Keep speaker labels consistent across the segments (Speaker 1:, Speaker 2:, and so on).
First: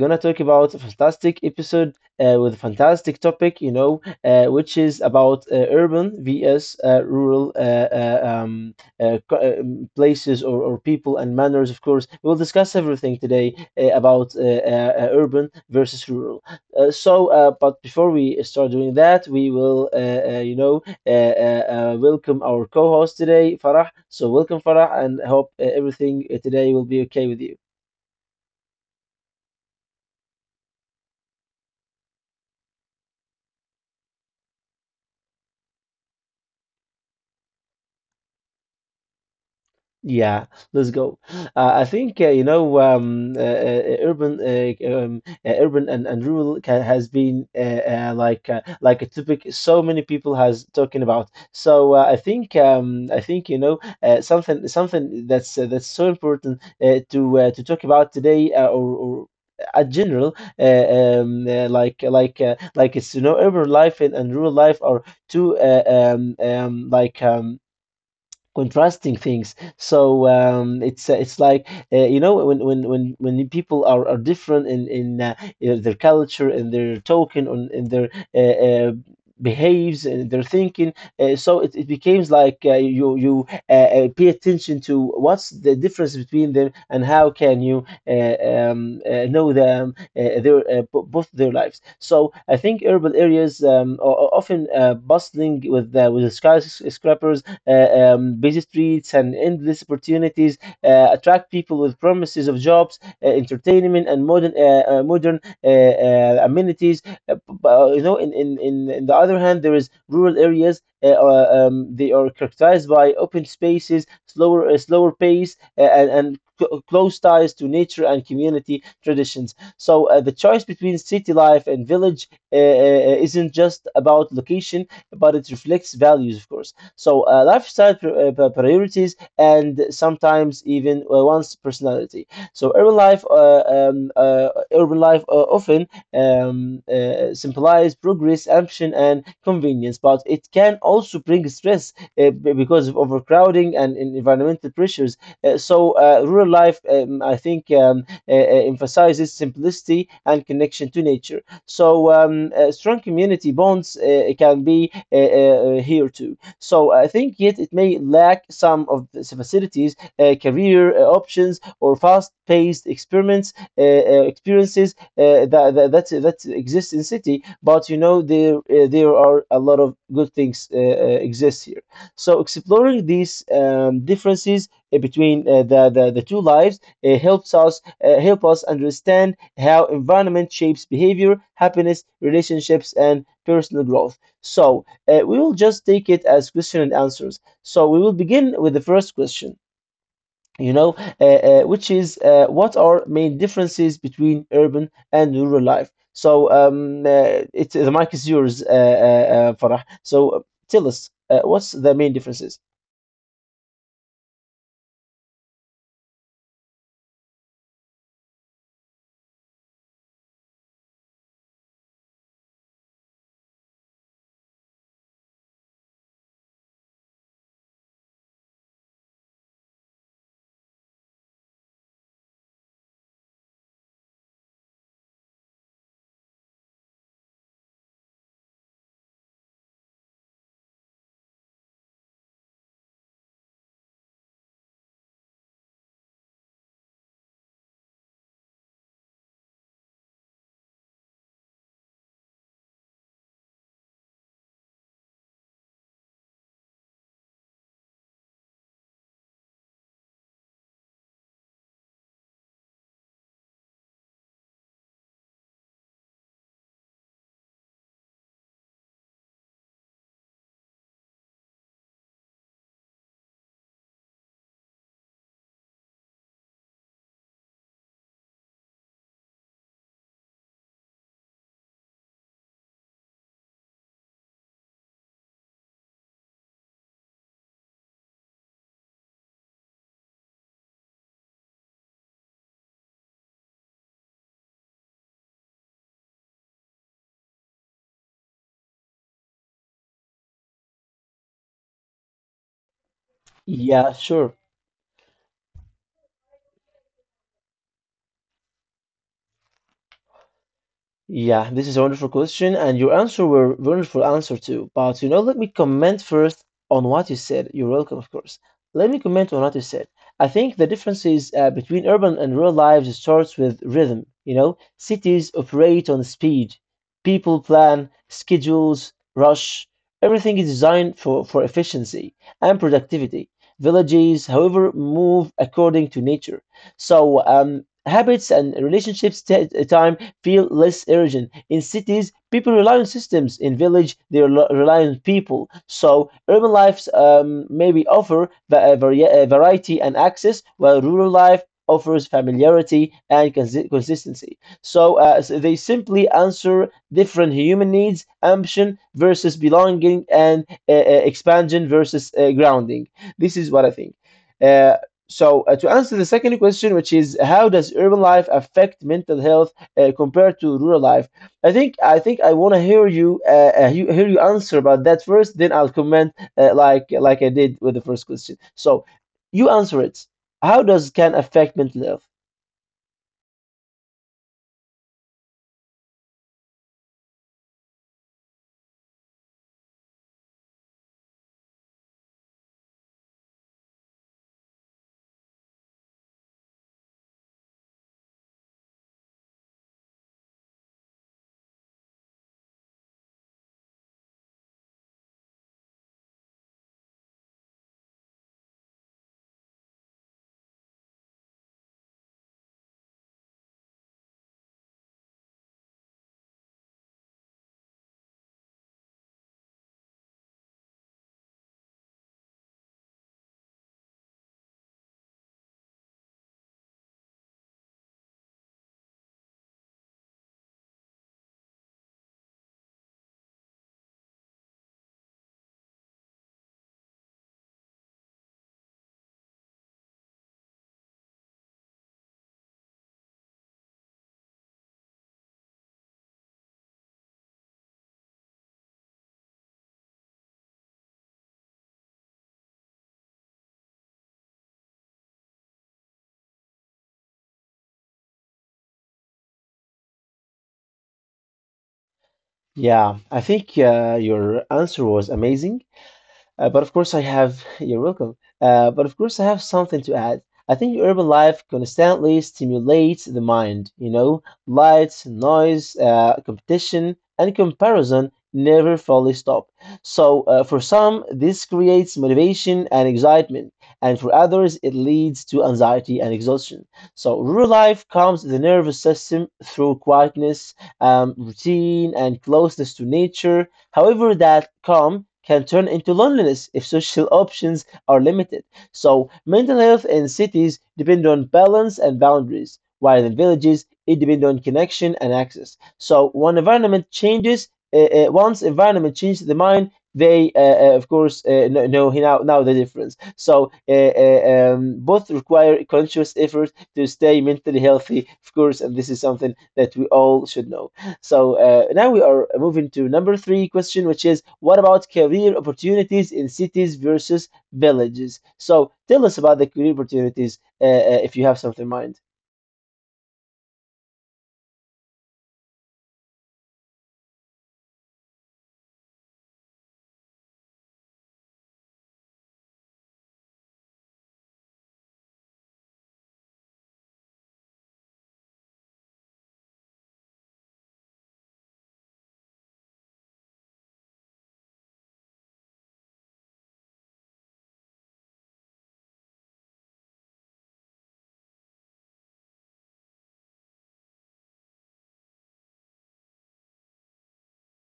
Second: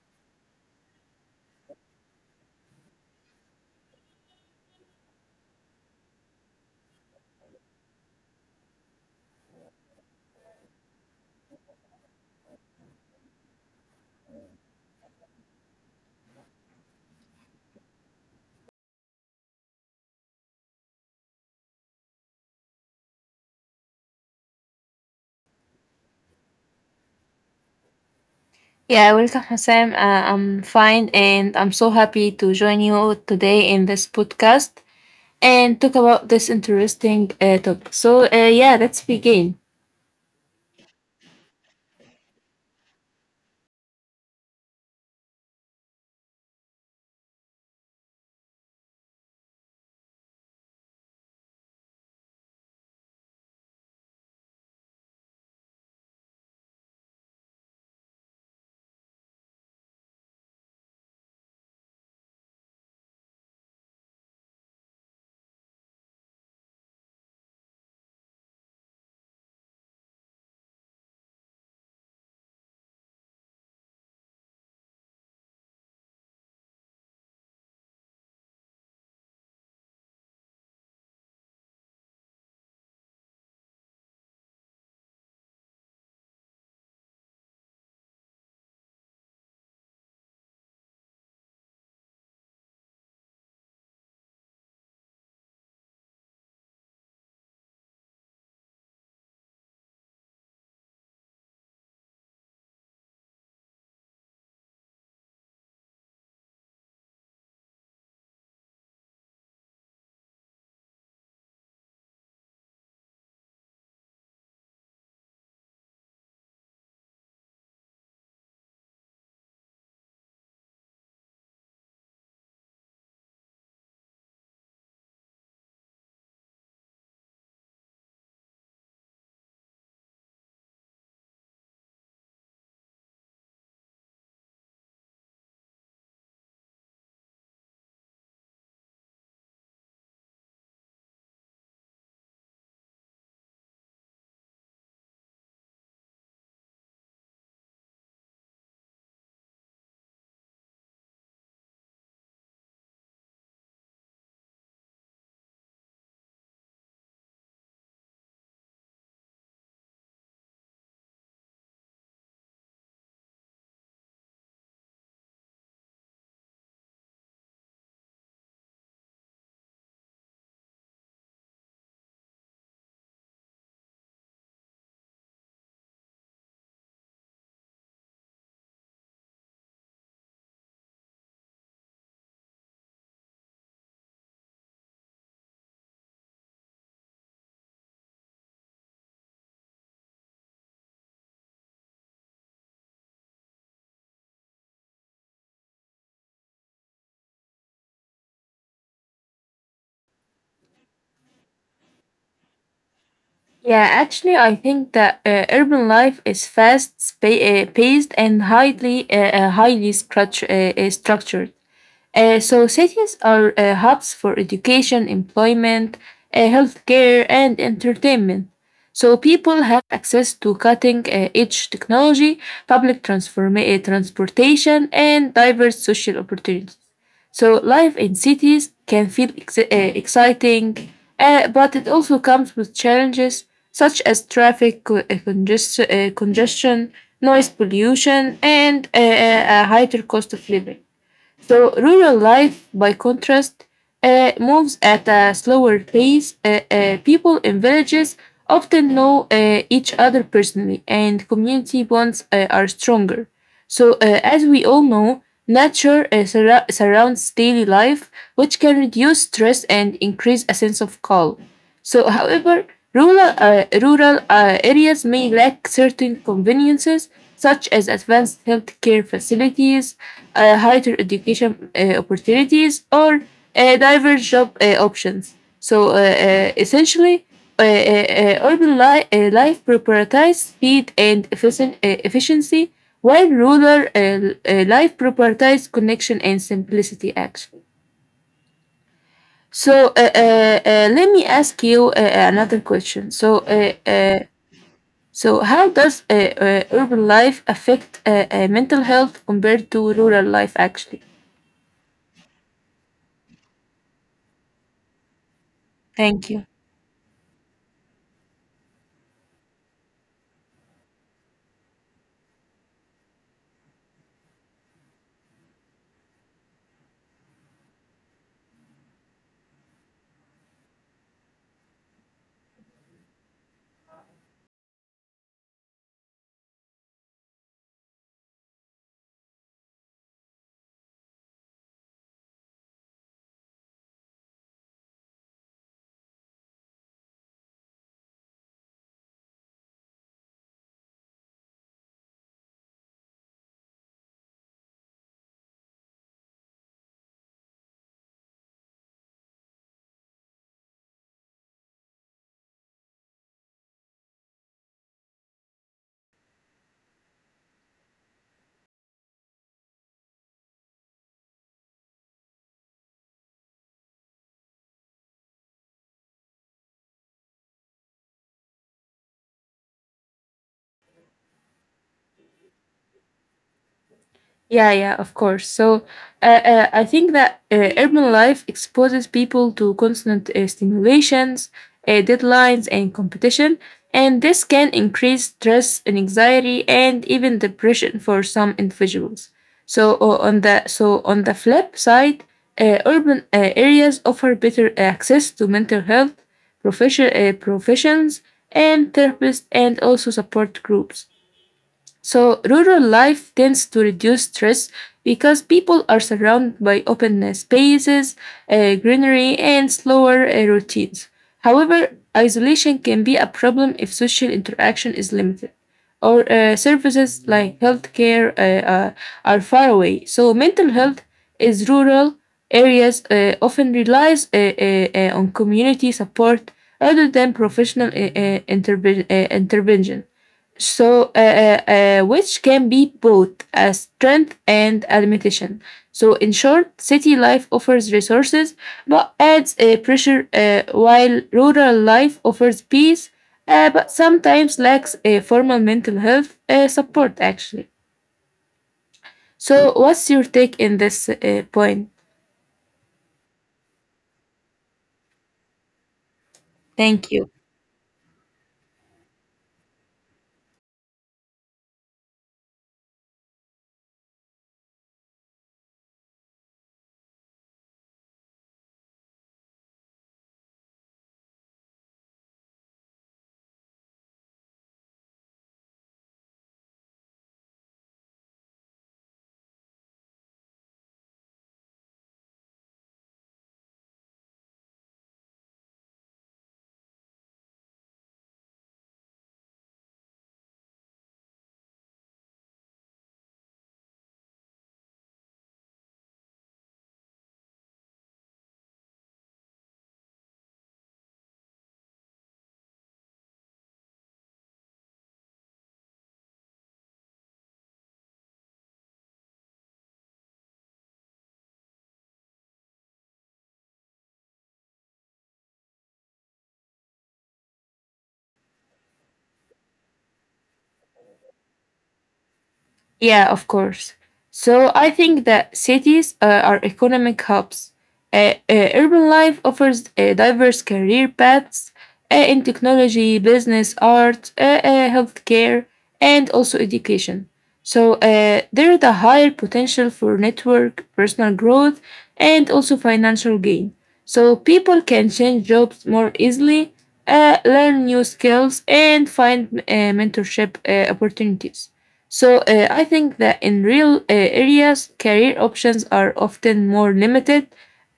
Speaker 1: going to talk about a fantastic episode with a fantastic topic, which is about urban vs. Rural co- places or people and manners, of course. We will discuss everything today about urban versus rural. But before we start doing that, we will, you know, uh, uh, welcome our co-host today, Farah. So welcome, Farah, and hope everything today will be okay with you.
Speaker 2: Yeah, welcome, Hassan. I'm fine and I'm so happy to join you today in this podcast and talk about this interesting topic. Yeah, let's begin.
Speaker 1: Yeah, let's go. I think you know urban urban and rural ca has been like a topic so many people has talking about. So I think you know something that's so important to to talk about today or at general. uh, like it's you know urban life and rural life are two contrasting things. So it's like you know when people are different in their culture and their token on in their uh, uh, behaves and their thinking. So it becomes like you pay attention to what's the difference between them and how can you know them their both their lives. So I think urban areas are often bustling with skyscrapers, busy streets and endless opportunities attract people with promises of jobs, entertainment, and modern amenities. Uh, b- you know, in the other hand, there is rural areas. They are characterized by open spaces, slower pace, and close ties to nature and community traditions. So the choice between city life and village isn't just about location, but it reflects values, of course. So lifestyle priorities and sometimes even one's personality. So urban life, often symbolize progress, ambition, and convenience, but it can also bring stress because of overcrowding and in- environmental pressures. Rural life, I think, emphasizes simplicity and connection to nature. So strong community bonds can be here too. So I think yet it may lack some of the facilities, career options, or fast-paced experiments experiences that that exist in city. But you know there are a lot of good things exist here. So exploring these differences between the, the two lives help us understand how environment shapes behavior, happiness, relationships, and personal growth. So we will just take it as question and answers. So we will begin with the first question, which is what are main differences between urban and rural life? So it's the mic is yours, Farah. So tell us what's the main differences?
Speaker 2: Yeah, actually, I think that urban life is fast, paced, and highly structured. So cities are hubs for education, employment, healthcare, and entertainment. So people have access to cutting-edge technology, transportation, and diverse social opportunities. So life in cities can feel exciting, but it also comes with challenges such as traffic congestion, noise pollution, and a higher cost of living. So rural life, by contrast, moves at a slower pace. People in villages often know each other personally, and community bonds are stronger. So, as we all know, nature surrounds daily life, which can reduce stress and increase a sense of calm. So, however, rural areas may lack certain conveniences such as advanced healthcare facilities, higher education opportunities, or diverse job options. So, essentially, life prioritizes speed and efficient efficiency, while rural uh, life prioritizes connection and simplicity, actually. So let me ask you another question. So uh,
Speaker 1: Yeah,
Speaker 2: uh,
Speaker 1: sure.
Speaker 2: so how does urban life affect mental health compared to rural life? Actually,
Speaker 1: Yeah, this is a wonderful question, and your answer were wonderful answer too. But you know, let me comment
Speaker 2: thank you.
Speaker 1: first on what you said. You're welcome, of course. Let me comment on what you said. I think the differences between urban and rural lives starts with rhythm. You know, cities operate on speed. People plan, schedules, rush. Everything is designed for efficiency and productivity. Villages, however, move according to nature. So habits and relationships take time feel less urgent. In cities, people rely on systems. In village, they rel- rely on people. So urban lives maybe offer variety and access, while rural life offers familiarity and consi- consistency. So they simply answer different human needs, ambition versus belonging, and expansion versus grounding. This is what I think. Uh, to answer the second question, which is how does urban life affect mental health compared to rural life. I think I want to hear you, you hear you answer about that first. Then I'll comment like I did with the first question. So you answer it. How does can affect mental health?
Speaker 2: Yeah, yeah, of course. So I think that urban life exposes people to constant stimulations, deadlines, and competition. And this can increase stress and anxiety and even depression for some individuals. So on the flip side, urban areas offer better access to mental health professions and therapists and also support groups. So rural life tends to reduce stress because people are surrounded by open spaces, greenery, and slower routines. However, isolation can be a problem if social interaction is limited or services like healthcare are far away. So mental health is rural areas often relies on community support rather than professional intervention. So, which can be both a strength and a limitation. So, in short, city life offers resources but adds pressure, while rural life offers peace but sometimes lacks a formal mental health support, actually. So, what's your take in this point?
Speaker 1: Yeah, I think your answer was amazing. But of course,
Speaker 2: Thank
Speaker 1: I
Speaker 2: you.
Speaker 1: have, you're welcome. But of course, I have something to add. I think urban life constantly stimulates the mind. You know, lights, noise, competition, and comparison never fully stop. So, for some, this creates motivation and excitement, and for others, it leads to anxiety and exhaustion. So, rural life calms the nervous system through quietness, routine, and closeness to nature. However, that calm can turn into loneliness if social options are limited. So, mental health in cities depend on balance and boundaries, while in villages it depends on connection and access. So, once environment changes the mind, they, of course, know now the difference. So both require conscious effort to stay mentally healthy, of course, and this is something that we all should know. So now we are moving to number three question, which is what about career opportunities in cities versus villages? So tell us about the career opportunities if you have something in mind.
Speaker 2: Yeah, of course. So I think that cities are economic hubs. Urban life offers diverse career paths in technology, business, art, healthcare, and also education. So there is a higher potential for network, personal growth, and also financial gain. So people can change jobs more easily, learn new skills, and find mentorship opportunities. So I think that in real areas, career options are often more limited.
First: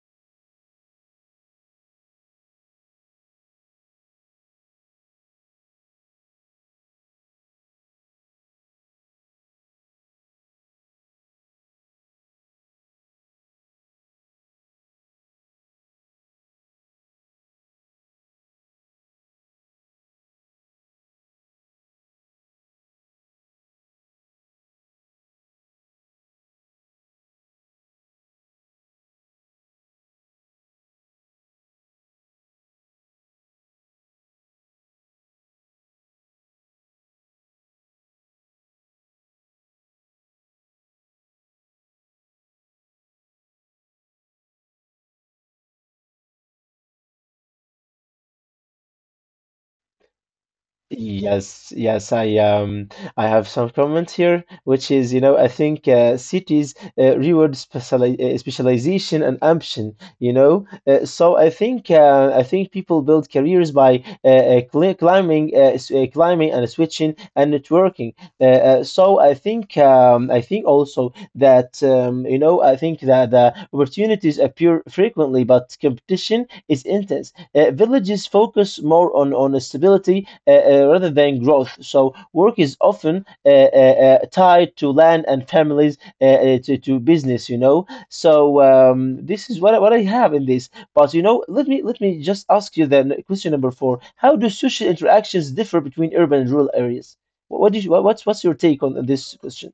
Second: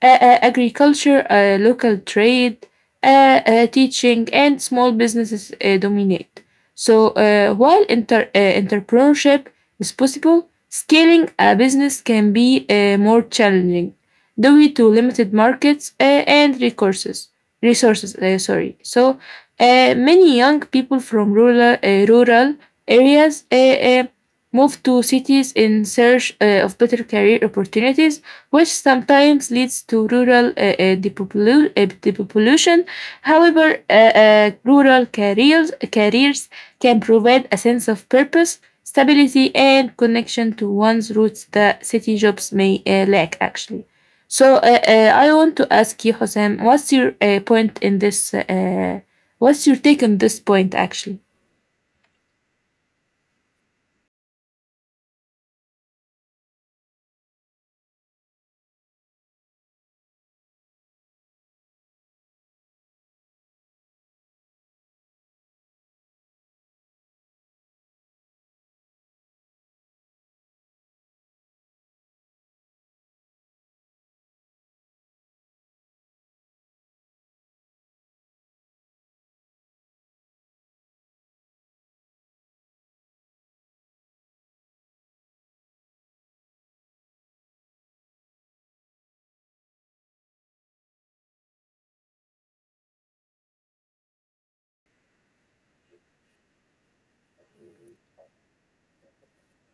Speaker 2: Agriculture, local trade, teaching, and small businesses dominate. So while entrepreneurship is possible, scaling a business can be more challenging due to limited markets and resources. Resources, sorry. So many young people from rural areas move to cities in search of better career opportunities, which sometimes leads to rural depopulation. However, rural careers can provide a sense of purpose, stability, and connection to one's roots that city jobs may lack, actually. So I want to ask you, Hosam, what's your point in this? What's your take on this point, actually?
Speaker 1: Yes, yes, I have some comments here, which is, you know, I think cities reward speciali specialization and ambition, you know. So I think people build careers by climbing and switching and networking. So I think also that you know I think that opportunities appear frequently, but competition is intense. Villages focus more on stability rather than growth. So work is often tied to land and families to business, you know. So this is what I have in this. But you know, let me just ask you then question number four: How do social interactions differ between urban and rural areas? What's what's your take on this question?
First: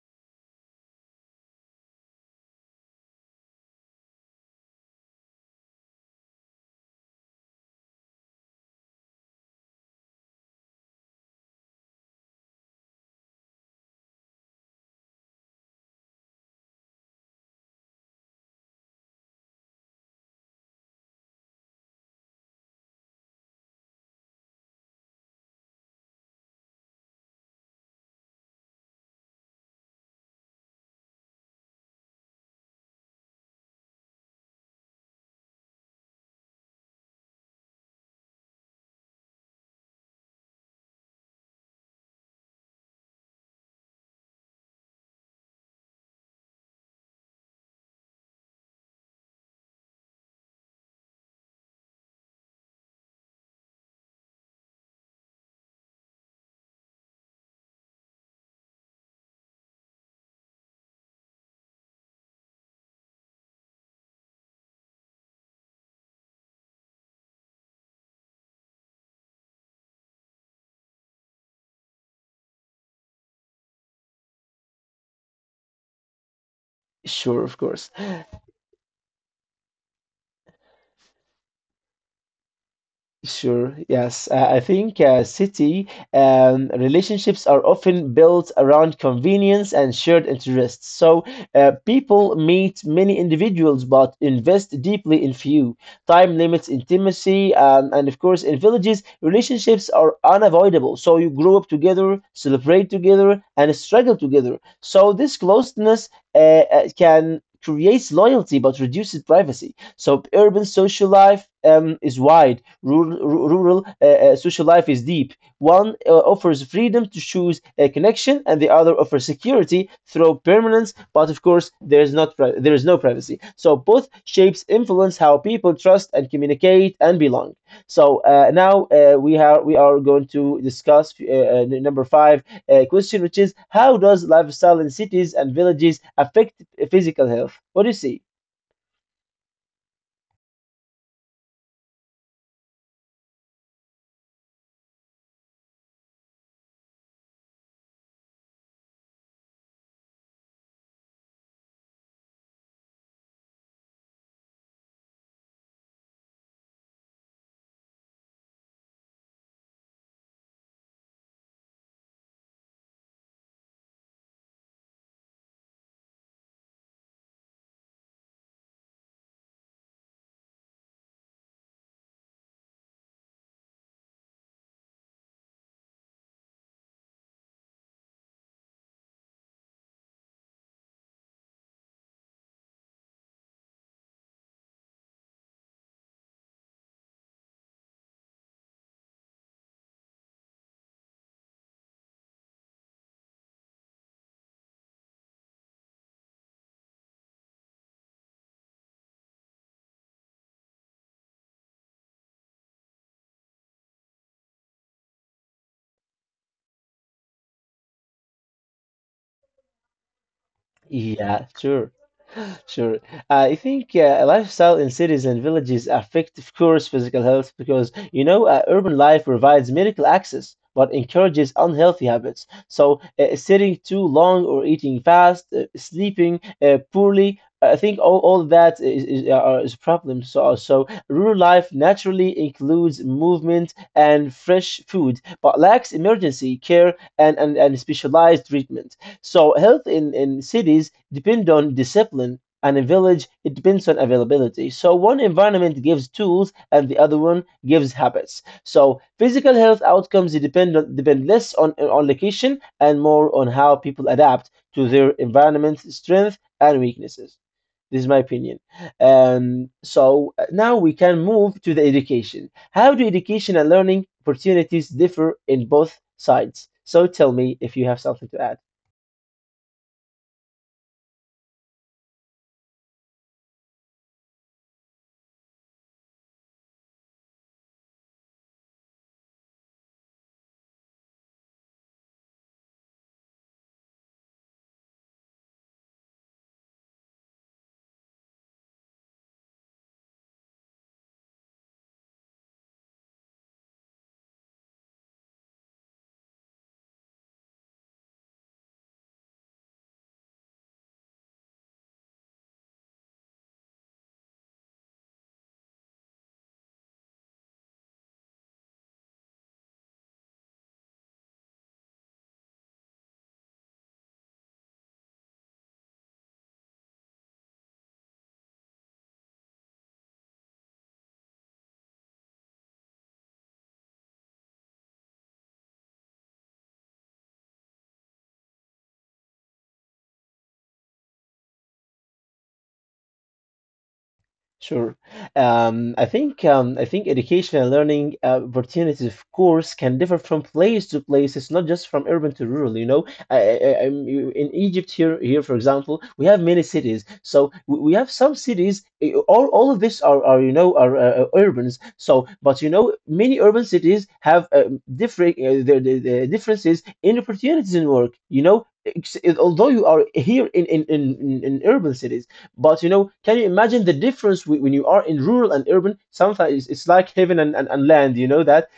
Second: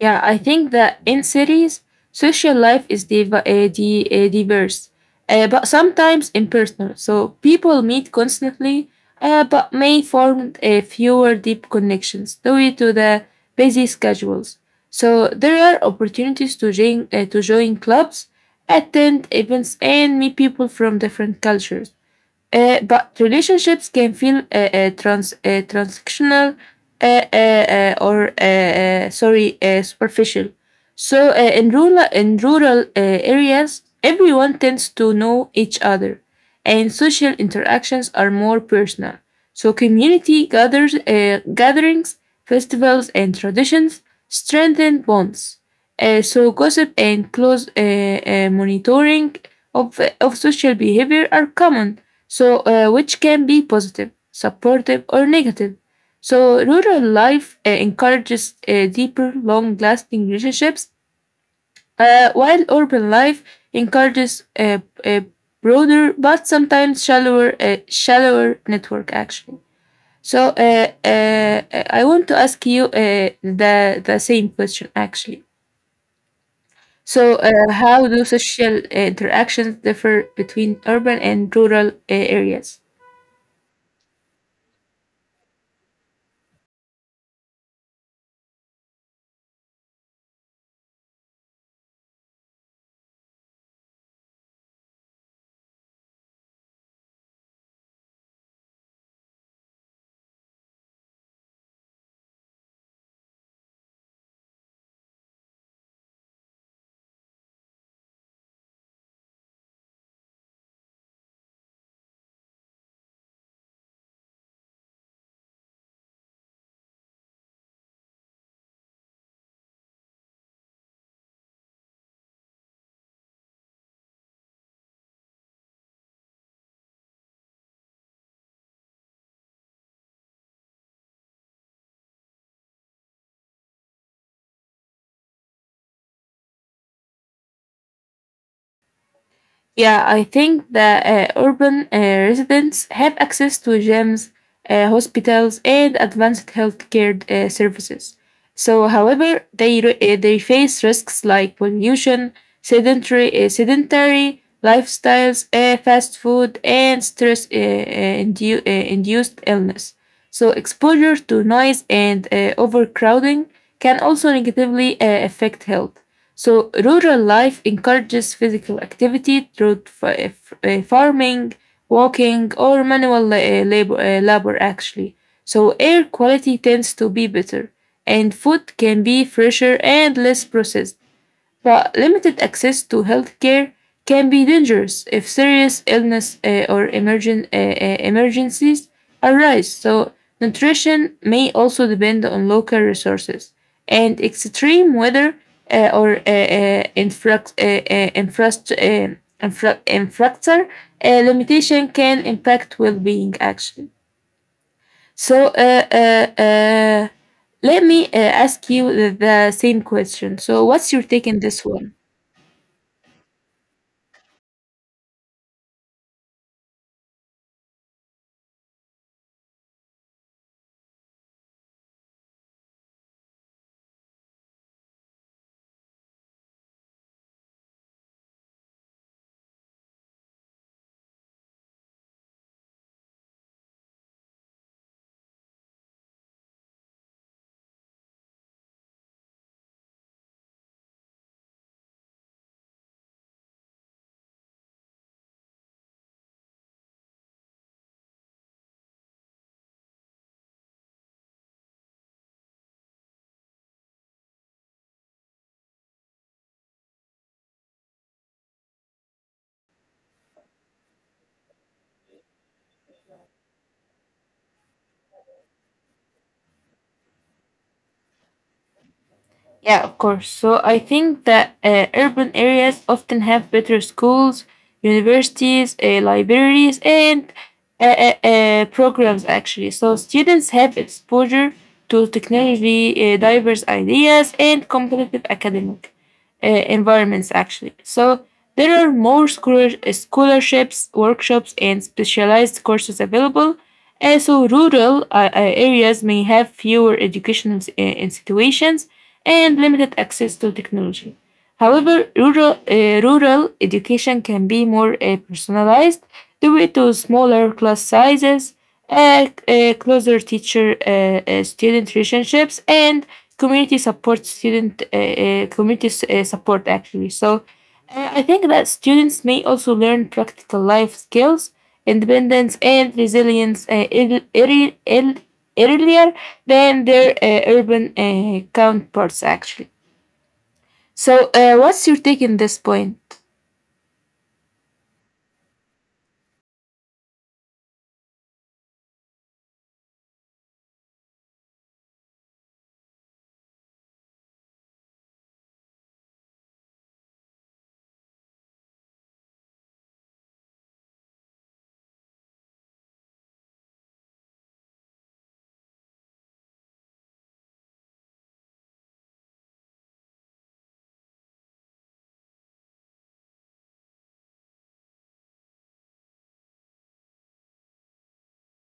Speaker 2: Yeah, I think that in cities, social life is diverse, but sometimes impersonal. So people meet constantly, but may form fewer deep connections due to the busy schedules. So there are opportunities to to join clubs, attend events, and meet people from different cultures. But relationships can feel transactional uh, or sorry, superficial. So in rural areas, everyone tends to know each other, and social interactions are more personal. So community gathers gatherings, festivals, and traditions strengthen bonds. So gossip and close monitoring of social behavior are common, so which can be positive, supportive, or negative. So rural life encourages deeper, long-lasting relationships, while urban life encourages a broader but sometimes shallower network. Actually, so I want to ask you the same question. Actually,
Speaker 1: Sure,
Speaker 2: so
Speaker 1: of course.
Speaker 2: how do social interactions differ between urban and rural areas?
Speaker 1: Sure. Yes. I think city relationships are often built around convenience and shared interests. So people meet many individuals but invest deeply in few. Time limits intimacy. And of course, in villages, relationships are unavoidable. So you grow up together, celebrate together, and struggle together. So this closeness can creates loyalty but reduces privacy. So urban social life is wide. Rural social life is deep. One offers freedom to choose a connection, and the other offers security through permanence. But of course, there is no privacy. So both shapes influence how people trust and communicate and belong. So now we are going to discuss number five question, which is how does lifestyle in cities and villages affect physical health? What do you see?
Speaker 2: Yeah, I think that urban residents have access to gyms, hospitals, and advanced healthcare services. So, however, they face risks like pollution, sedentary lifestyles, fast food, and stress- induced illness. So, exposure to noise and overcrowding can also negatively affect health. So, rural life encourages physical activity through farming, walking, or manual labor, actually. So, air quality tends to be better, and food can be fresher and less processed. But limited access to healthcare can be dangerous if serious illness or emergencies arise. So, nutrition may also depend on local resources and extreme weather or infra- infrast- infra- infrastructure limitation can impact well being, actually. So, let me ask you the same question. So, what's your take
Speaker 1: Yeah,
Speaker 2: on this
Speaker 1: sure.
Speaker 2: one?
Speaker 1: Sure. I think lifestyle in cities and villages affect, of course, physical health because, you know, urban life provides medical access but encourages unhealthy habits. So, sitting too long or eating fast, sleeping poorly, I think all that is a problem. So, rural life naturally includes movement and fresh food, but lacks emergency care and, and specialized treatment. So, health in cities depend on discipline and a village, it depends on availability. So one environment gives tools and the other one gives habits. So physical health outcomes depend less on location and more on how people adapt to their environment strength and weaknesses. This is my opinion. Now we can move to the education. How do education and learning opportunities differ in both sides? So tell me if you have something to add.
Speaker 2: Yeah, of course. So I think that urban areas often have better schools, universities, libraries, and programs, actually. So students have exposure to technology, diverse ideas, and competitive academic environments, actually. So there are more scholarships, workshops, and specialized courses available. So rural areas may have fewer educational institutions and limited access to technology. However, rural education can be more personalized due to smaller class sizes, closer teacher student relationships and community support, actually. So I think that students may also learn practical life skills, independence and resilience earlier than their urban counterparts, actually. So what's your take in this point?
Speaker 1: Sure. I think education and learning opportunities, of course, can differ from place to place. It's not just from urban to rural. You know, I'm, you- in Egypt here, here for example, we have many cities. So we have some cities. Eh, all of these are you know are urbans. So, but you know, many urban cities have the differences in opportunities in work. You know. Although you are here in urban cities, but you know, can you imagine the difference when you are in rural and urban? Sometimes it's like heaven and land, you know that?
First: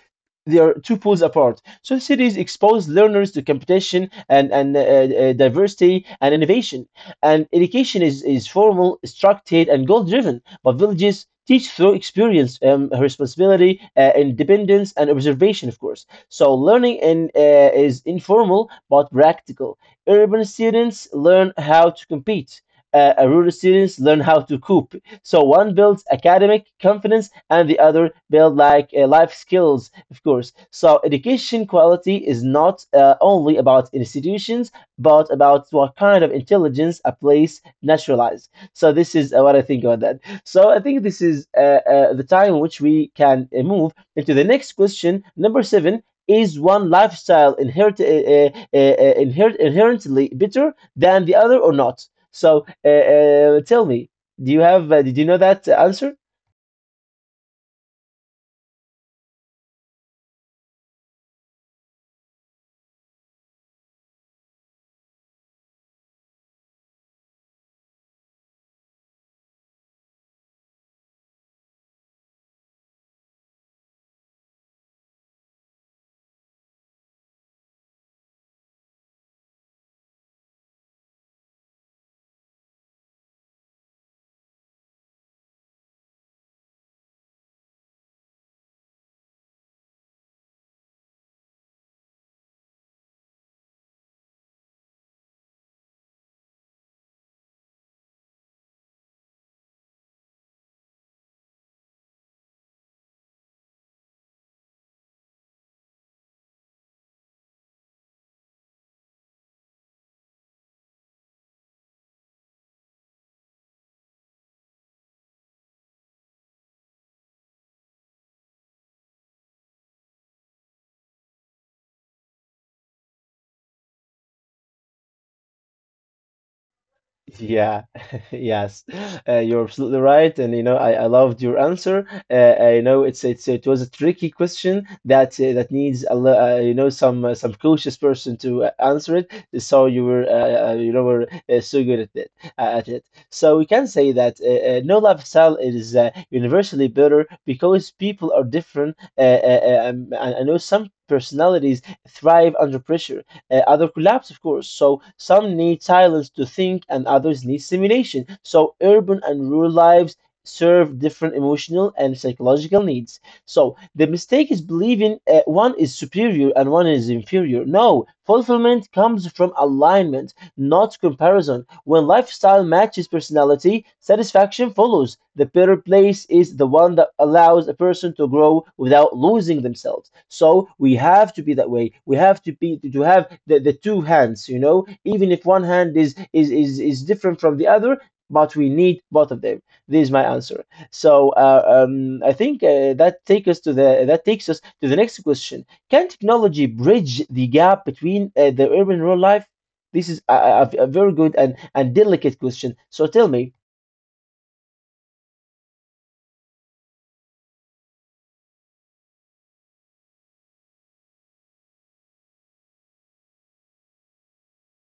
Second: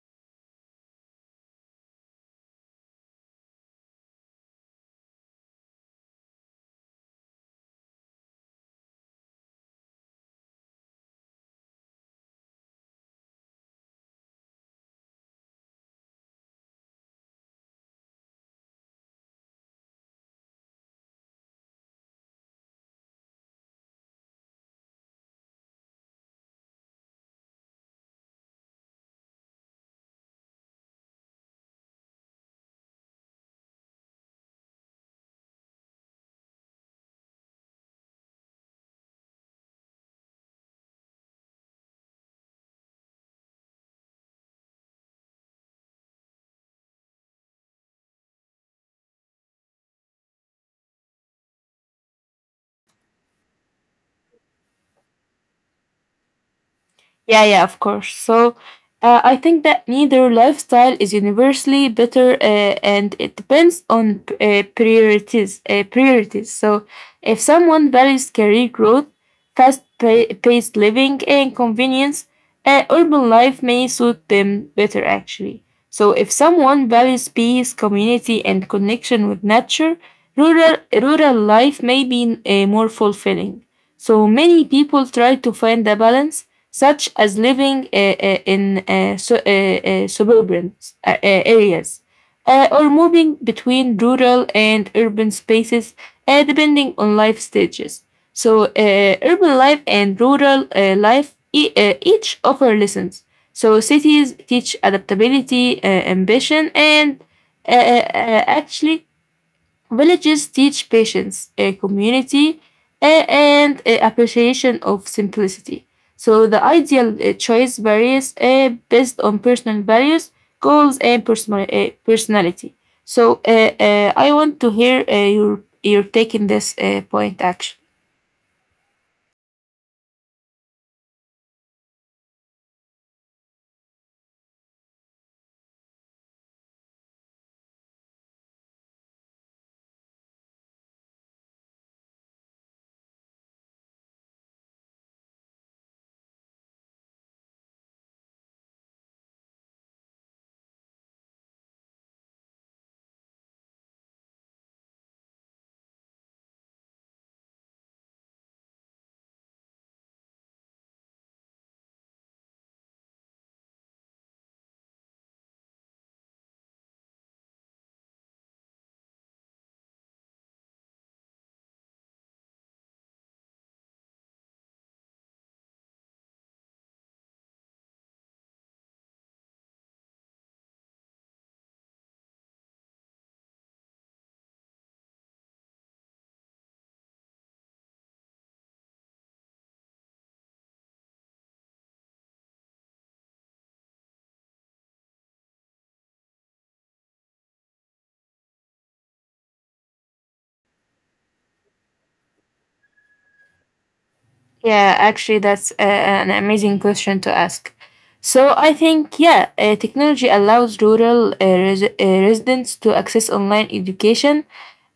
Speaker 1: They are two pools apart. So cities expose learners to competition and diversity and innovation. And education is formal, structured, and goal driven. But villages teach through experience, responsibility, independence, and observation, of course. So learning is informal but practical. Urban students learn how to compete. Rural students learn how to cope. So one builds academic confidence and the other build like life skills, of course. So education quality is not only about institutions, but about what kind of intelligence a place naturalized. So this is what I think about that. So I think this is the time in which we can move into the next question, number seven. Is one lifestyle inherently better than the other or not? So tell me. Do you have, did you know that answer?
Speaker 2: Yeah, yeah, of course. So I think that neither lifestyle is universally better, and it depends on priorities. So if someone values career growth, fast-paced living, and convenience, urban life may suit them better, actually. So, if someone values peace, community, and connection with nature, rural life may be more fulfilling. So, many people try to find a balance, such as living in suburban areas or moving between rural and urban spaces depending on life stages. So, urban life and rural life each offer lessons. So, cities teach adaptability, ambition, and actually villages teach patience, a community, and a appreciation of simplicity. So the ideal choice varies based on personal values, goals, and personal personality. So I want to hear your take in this point. Actually.
Speaker 1: Yeah, yes, you're absolutely right, and you know I loved your answer. I know it's it was a tricky question that that needs a you know some cautious person to answer it. So you were you know were so good at it. So we can say that no lifestyle is universally better because people are different. I know some personalities thrive under pressure other collapse, of course. So some need silence to think, and others need stimulation. So urban and rural lives serve different emotional and psychological needs. So the mistake is believing one is superior and one is inferior. No, fulfillment comes from alignment not comparison. When lifestyle matches personality, satisfaction follows. The better place is the one that allows a person to grow without losing themselves. So we have to be that way. We have to be to have the two hands, you know, even if one hand is different from the other. But we need both of them. This is my answer. So I think that takes us to the next question. Can technology bridge the gap between the urban and rural life? This is a very good and delicate question. So tell me,
Speaker 2: Yeah, actually, that's a, an amazing question to ask. So I think yeah, technology allows rural residents to access online education,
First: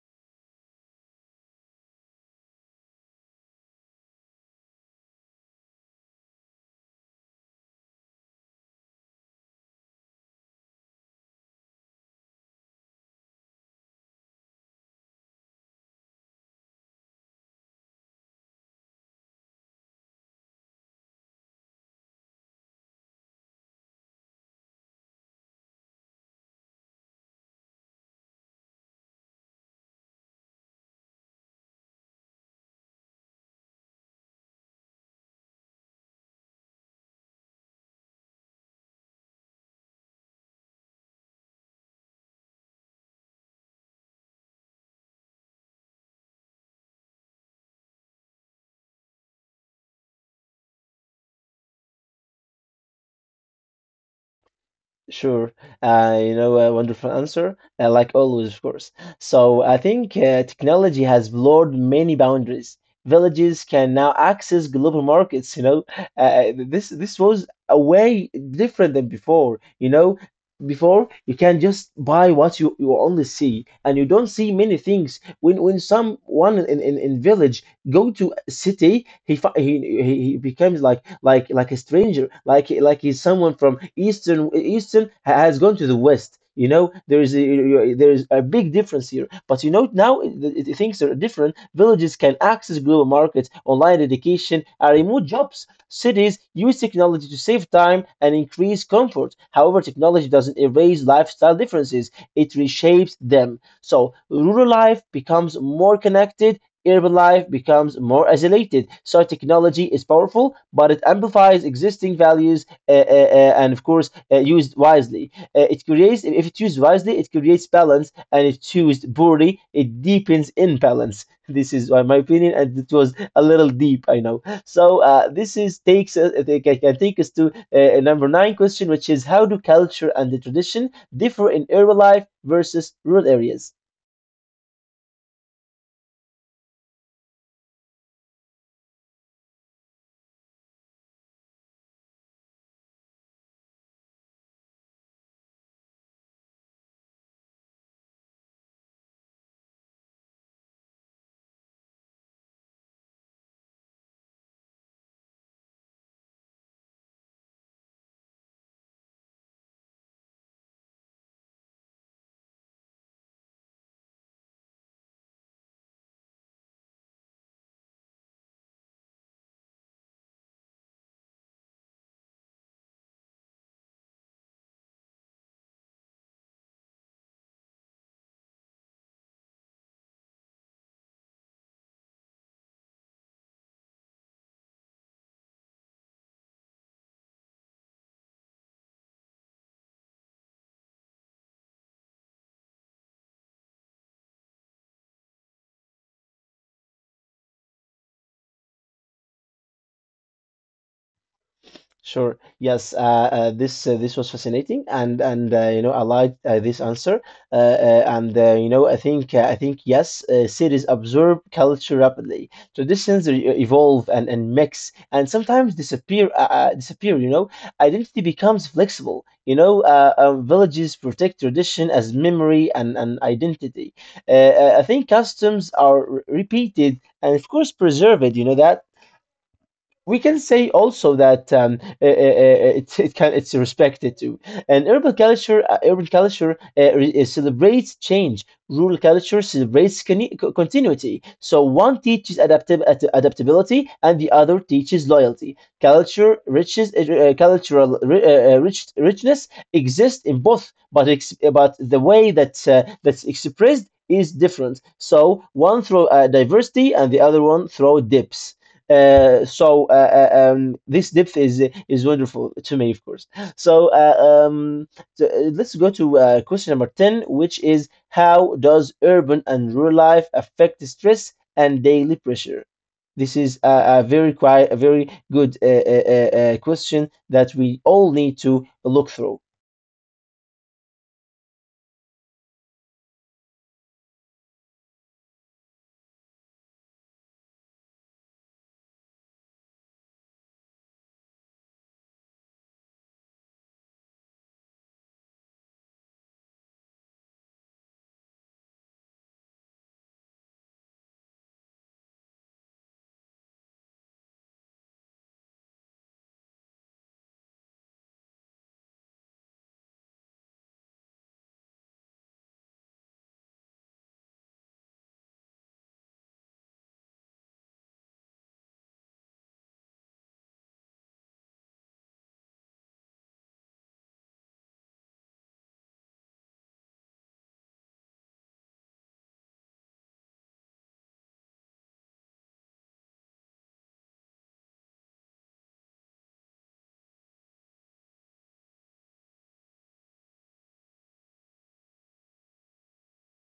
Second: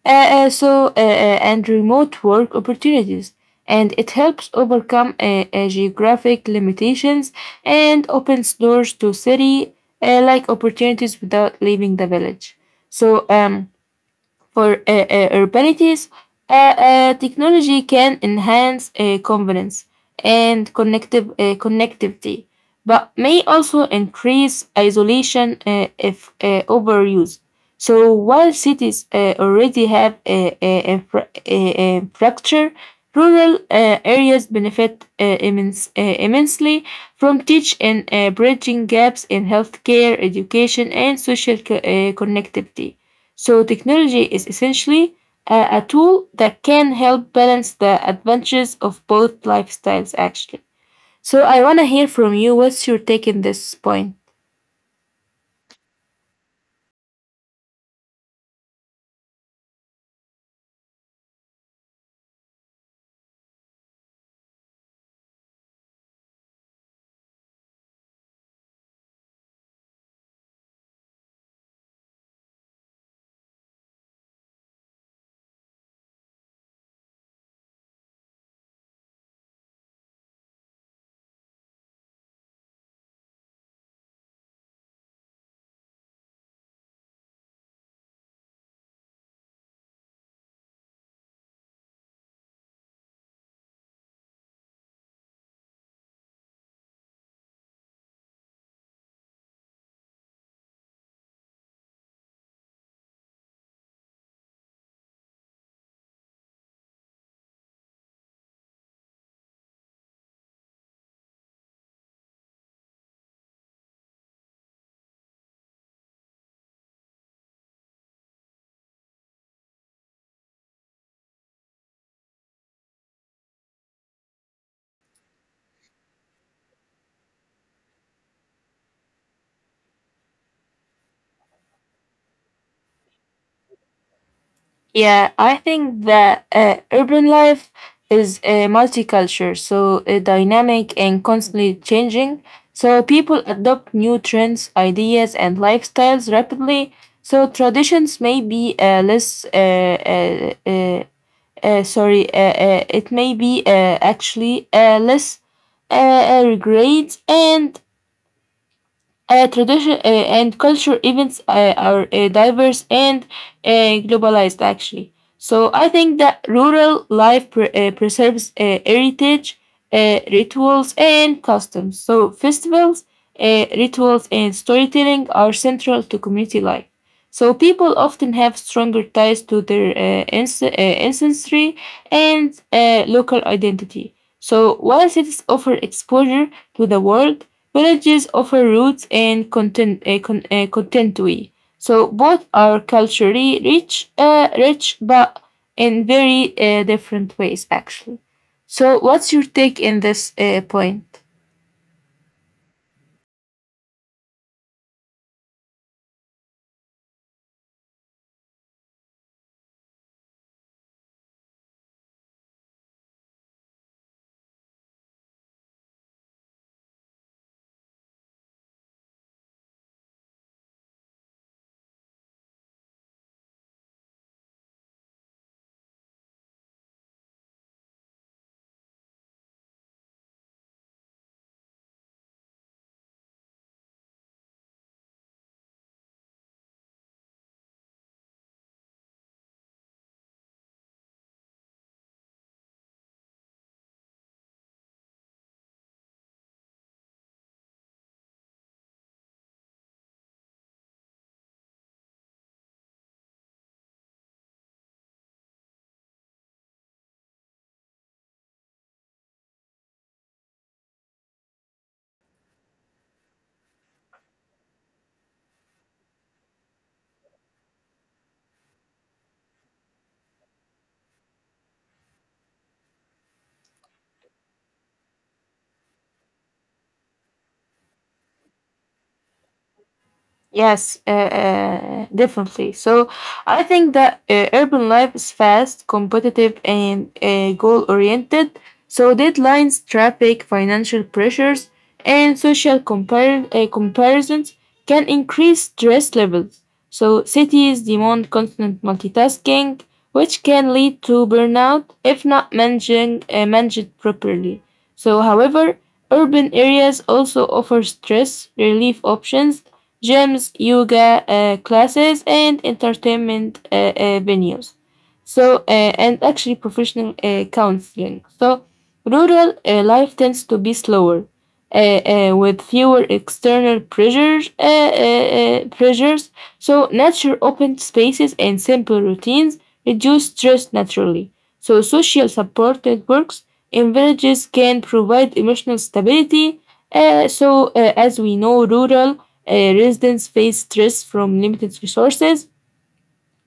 Speaker 2: uh, and remote work opportunities, and it helps overcome geographic limitations and opens doors to city like opportunities without leaving the village. So for urbanities, technology can enhance convenience and connectivity, but may also increase isolation if overused. So while cities already have infrastructure, rural areas benefit immensely from teach and bridging gaps in healthcare, education, and social connectivity. So technology is essentially a tool that can help balance the advantages of both lifestyles, actually. So I want to hear from you, what's your take in this point?
Speaker 1: sure, you know, a wonderful answer, like always, of course. So I think technology has blurred many boundaries. Villages can now access global markets, you know. This was a way different than before, you know. Before you can just buy what you only see, and you don't see many things. When someone in village go to a city he becomes like a stranger like he's someone from has gone to the west, you know. There is there is a big difference here, but you know now things are different. Villages can access global markets, online education, and remote jobs. Cities use technology to save time and increase comfort. However, technology doesn't erase lifestyle differences, it reshapes them. So rural life becomes more connected. Urban life becomes more isolated. So technology is powerful, but it amplifies existing values and, of course, used wisely. It creates, if it's used wisely, it creates balance, and if it's used poorly, it deepens imbalance. This is my opinion, and it was a little deep, I know. So this is takes us, I think I can take us to number nine question, which is how do culture and the tradition differ in urban life versus rural areas?
Speaker 2: Yeah, I think that urban life is a multicultural, so dynamic and constantly changing. So people adopt new trends, ideas, and lifestyles rapidly. So traditions may be less sorry, it may be actually less regrets and tradition and culture events are diverse and uh, globalized, actually. So I think that rural life preserves heritage, rituals, and customs. So festivals, rituals, and storytelling are central to community life. So people often have stronger ties to their ancestry and local identity. So while cities offer exposure to the world, villages offer roots and contentry. So both are culturally rich, but in very different ways, actually. So what's your take in this point?
Speaker 1: Sure. Yes. This was fascinating, and you know I liked this answer. And you know I think yes, cities absorb culture rapidly. Traditions re evolve and and, mix, and sometimes disappear. You know, identity becomes flexible. You know, villages protect tradition as memory and identity. I think customs are repeated and of course preserved. You know that we can say also that it can, it's respected too. And urban culture celebrates change. Rural culture celebrates continuity. So one teaches adaptability, and the other teaches loyalty. Culture riches, cultural ri- rich, richness exists in both, but the way that that's expressed is different. So one through diversity, and the other one through depth. This depth is wonderful to me, of course. So let's go to question number 10, which is how does urban and rural life affect stress and daily pressure? This is a very quite a very good question that we all need to look through.
Speaker 2: Yes, Definitely. So I think that urban life is fast, competitive, and goal oriented. So deadlines, traffic, financial pressures, and social comparisons can increase stress levels. So cities demand constant multitasking, which can lead to burnout if not managed properly. So, however, urban areas also offer stress relief options gyms, yoga classes, and entertainment venues. So, and actually professional counseling. So, rural life tends to be slower, uh, with fewer external pressures. So, nature, open spaces, and simple routines reduce stress naturally. So, social support networks in villages can provide emotional stability. As we know, rural residents face stress from limited resources,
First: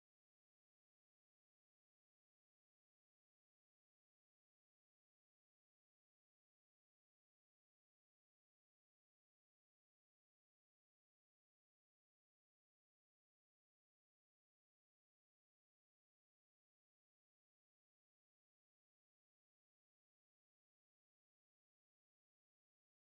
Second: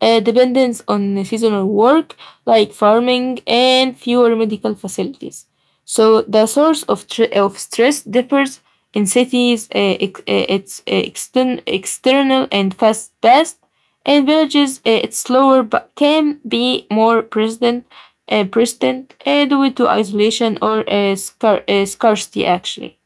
Speaker 2: dependence on seasonal work like farming, and fewer medical facilities. So the source of, of stress differs in cities, external and fast paced. And villages, it's slower but can be more present, present due to isolation or scarcity, actually.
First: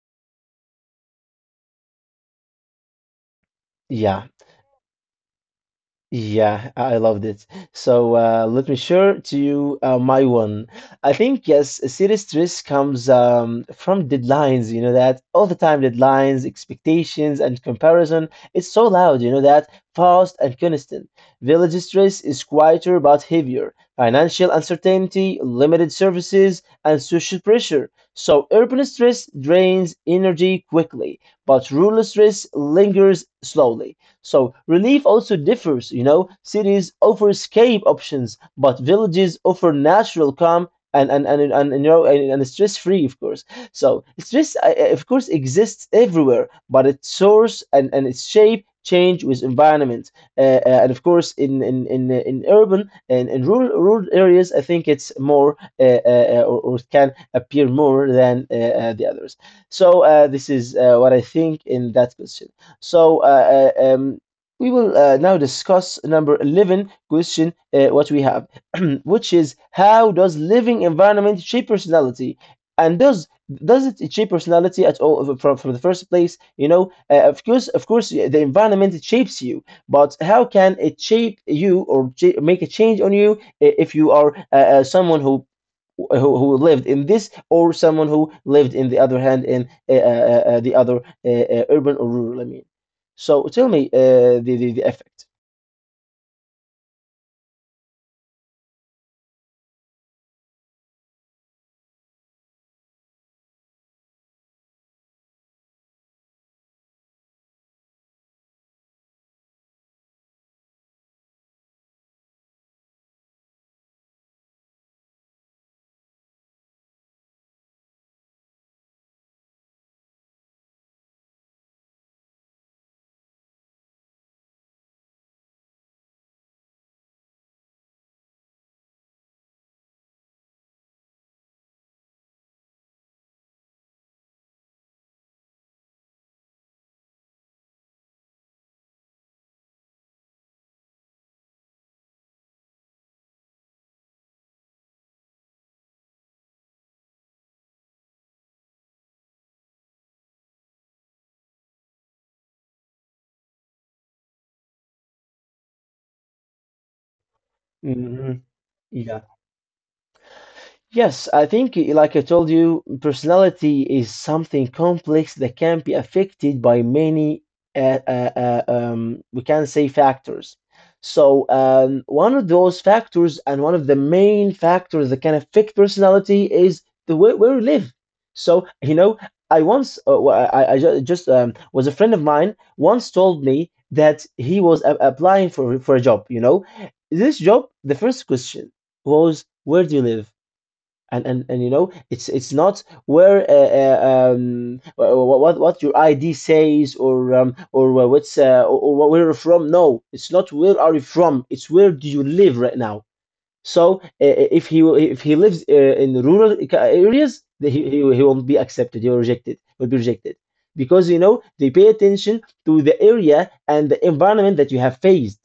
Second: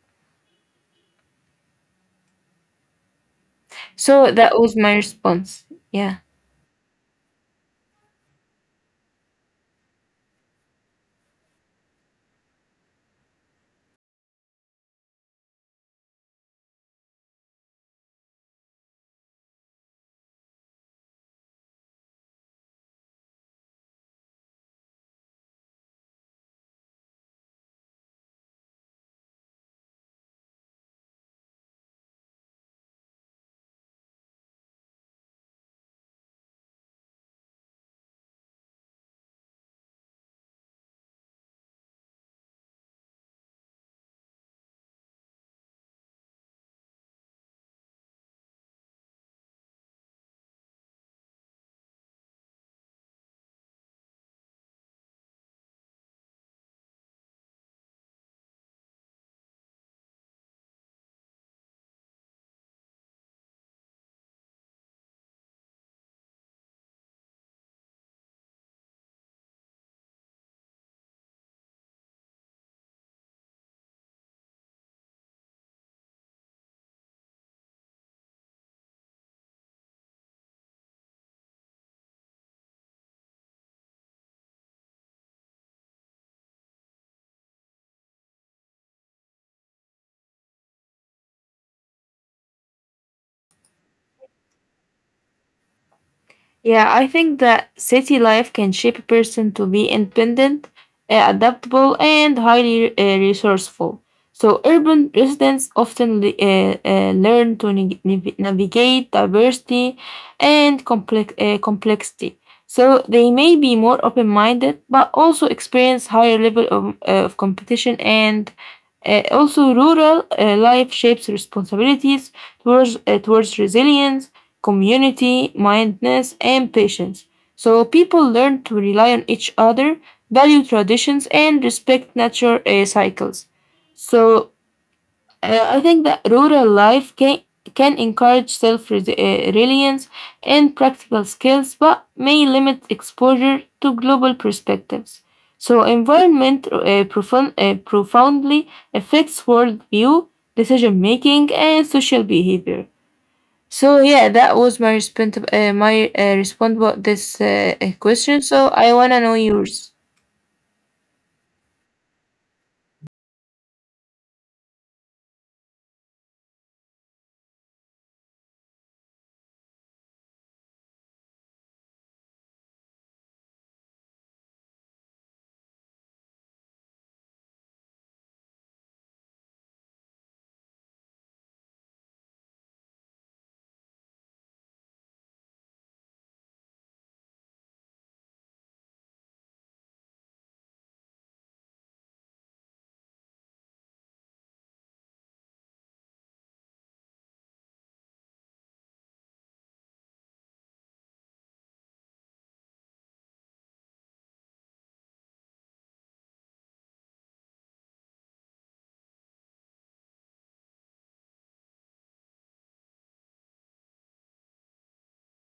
Speaker 1: Yeah.
Speaker 2: So that was my response. Yeah.
Speaker 1: Yeah, I loved it. So let me share to you my one. I think yes, serious stress comes from deadlines. You know that all the time deadlines, expectations, and comparison. It's so loud. You know that fast and constant. Village stress is quieter but heavier. Financial uncertainty, limited services, and social pressure. So urban stress drains energy quickly, but rural stress lingers slowly. So relief also differs, you know. Cities offer escape options, but villages offer natural calm and, you know and stress free, of course. So stress, of course, exists everywhere, but its source and and, its shape change with environment. And of course, in urban and in rural areas, I think it's more or it can appear more than the others. So this is what I think in that question. So we will now discuss number 11 question what we have, which is how does living environment shape personality? And does it shape personality at all from the first place? You know, of course, yeah, the environment it shapes you, but how can it shape you or make a change on you if you are someone who, who lived in this or someone who lived in the other hand in the other urban or rural, I mean. So tell me the effect.
Speaker 2: Yeah, I think that city life can shape a person to be independent, adaptable, and highly resourceful. So, urban residents often learn to navigate diversity and complexity. So, they may be more open minded, but also experience higher level of competition and also rural life shapes responsibilities towards resilience community mindedness, and patience. So people learn to rely on each other, value traditions, and respect nature cycles. So I think that rural life can encourage self reliance and practical skills, but may limit exposure to global perspectives. So environment profoundly affects worldview, decision making, and social behavior. So yeah, that was my response about this question.
Speaker 1: Mhm.
Speaker 2: So I wanna
Speaker 1: Yeah.
Speaker 2: know yours.
Speaker 1: Yes, I think, like I told you, personality is something complex that can be affected by many, we can say factors. So, one of those factors and one of the main factors that can affect personality is the way where we live. So, you know, I once, wa- I ju- just was a friend of mine once told me that he was applying for a job. You know, this job, the first question was, where do you live? And, and you know it's not where what your ID says or what's or where you're from. No, it's not where are you from, it's where do you live right now. So if he lives in rural areas, he won't be accepted. He will rejected. Will be rejected because you know they pay attention to the area and the environment that you have faced.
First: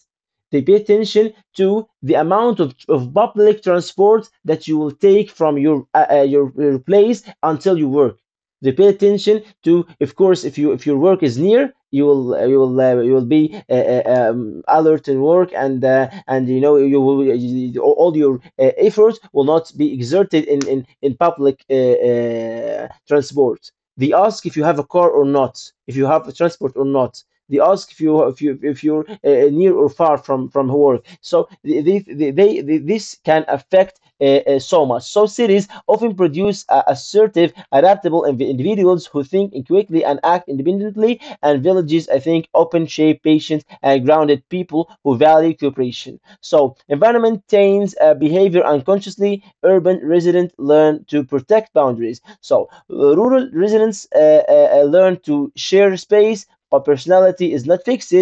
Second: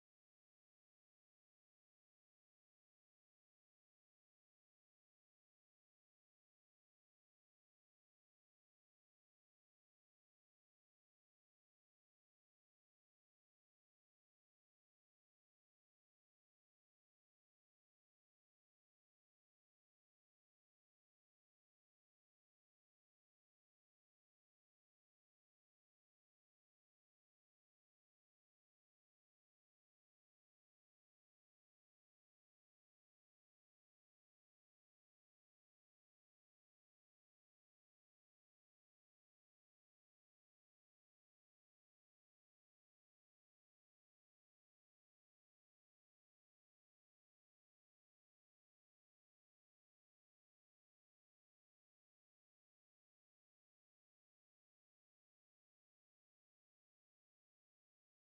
Speaker 1: They pay attention to the amount of public transport that you will take from your your place until you work. They pay attention to, of course, if you if your work is near, you will you will be uh, uh, alert in work, and you know you will all your efforts will not be exerted in in public transport. They ask if you have a car or not, if you have a transport or not. They ask if you if you if you're near or far from work. So they- this can affect so much. So cities often produce assertive, adaptable individuals who think quickly and act independently, and villages, I think, open shape, patient, and grounded people who value cooperation. So environment taints behavior unconsciously. Urban residents learn to protect boundaries. So rural residents learn to share space. Our personality is not fixed.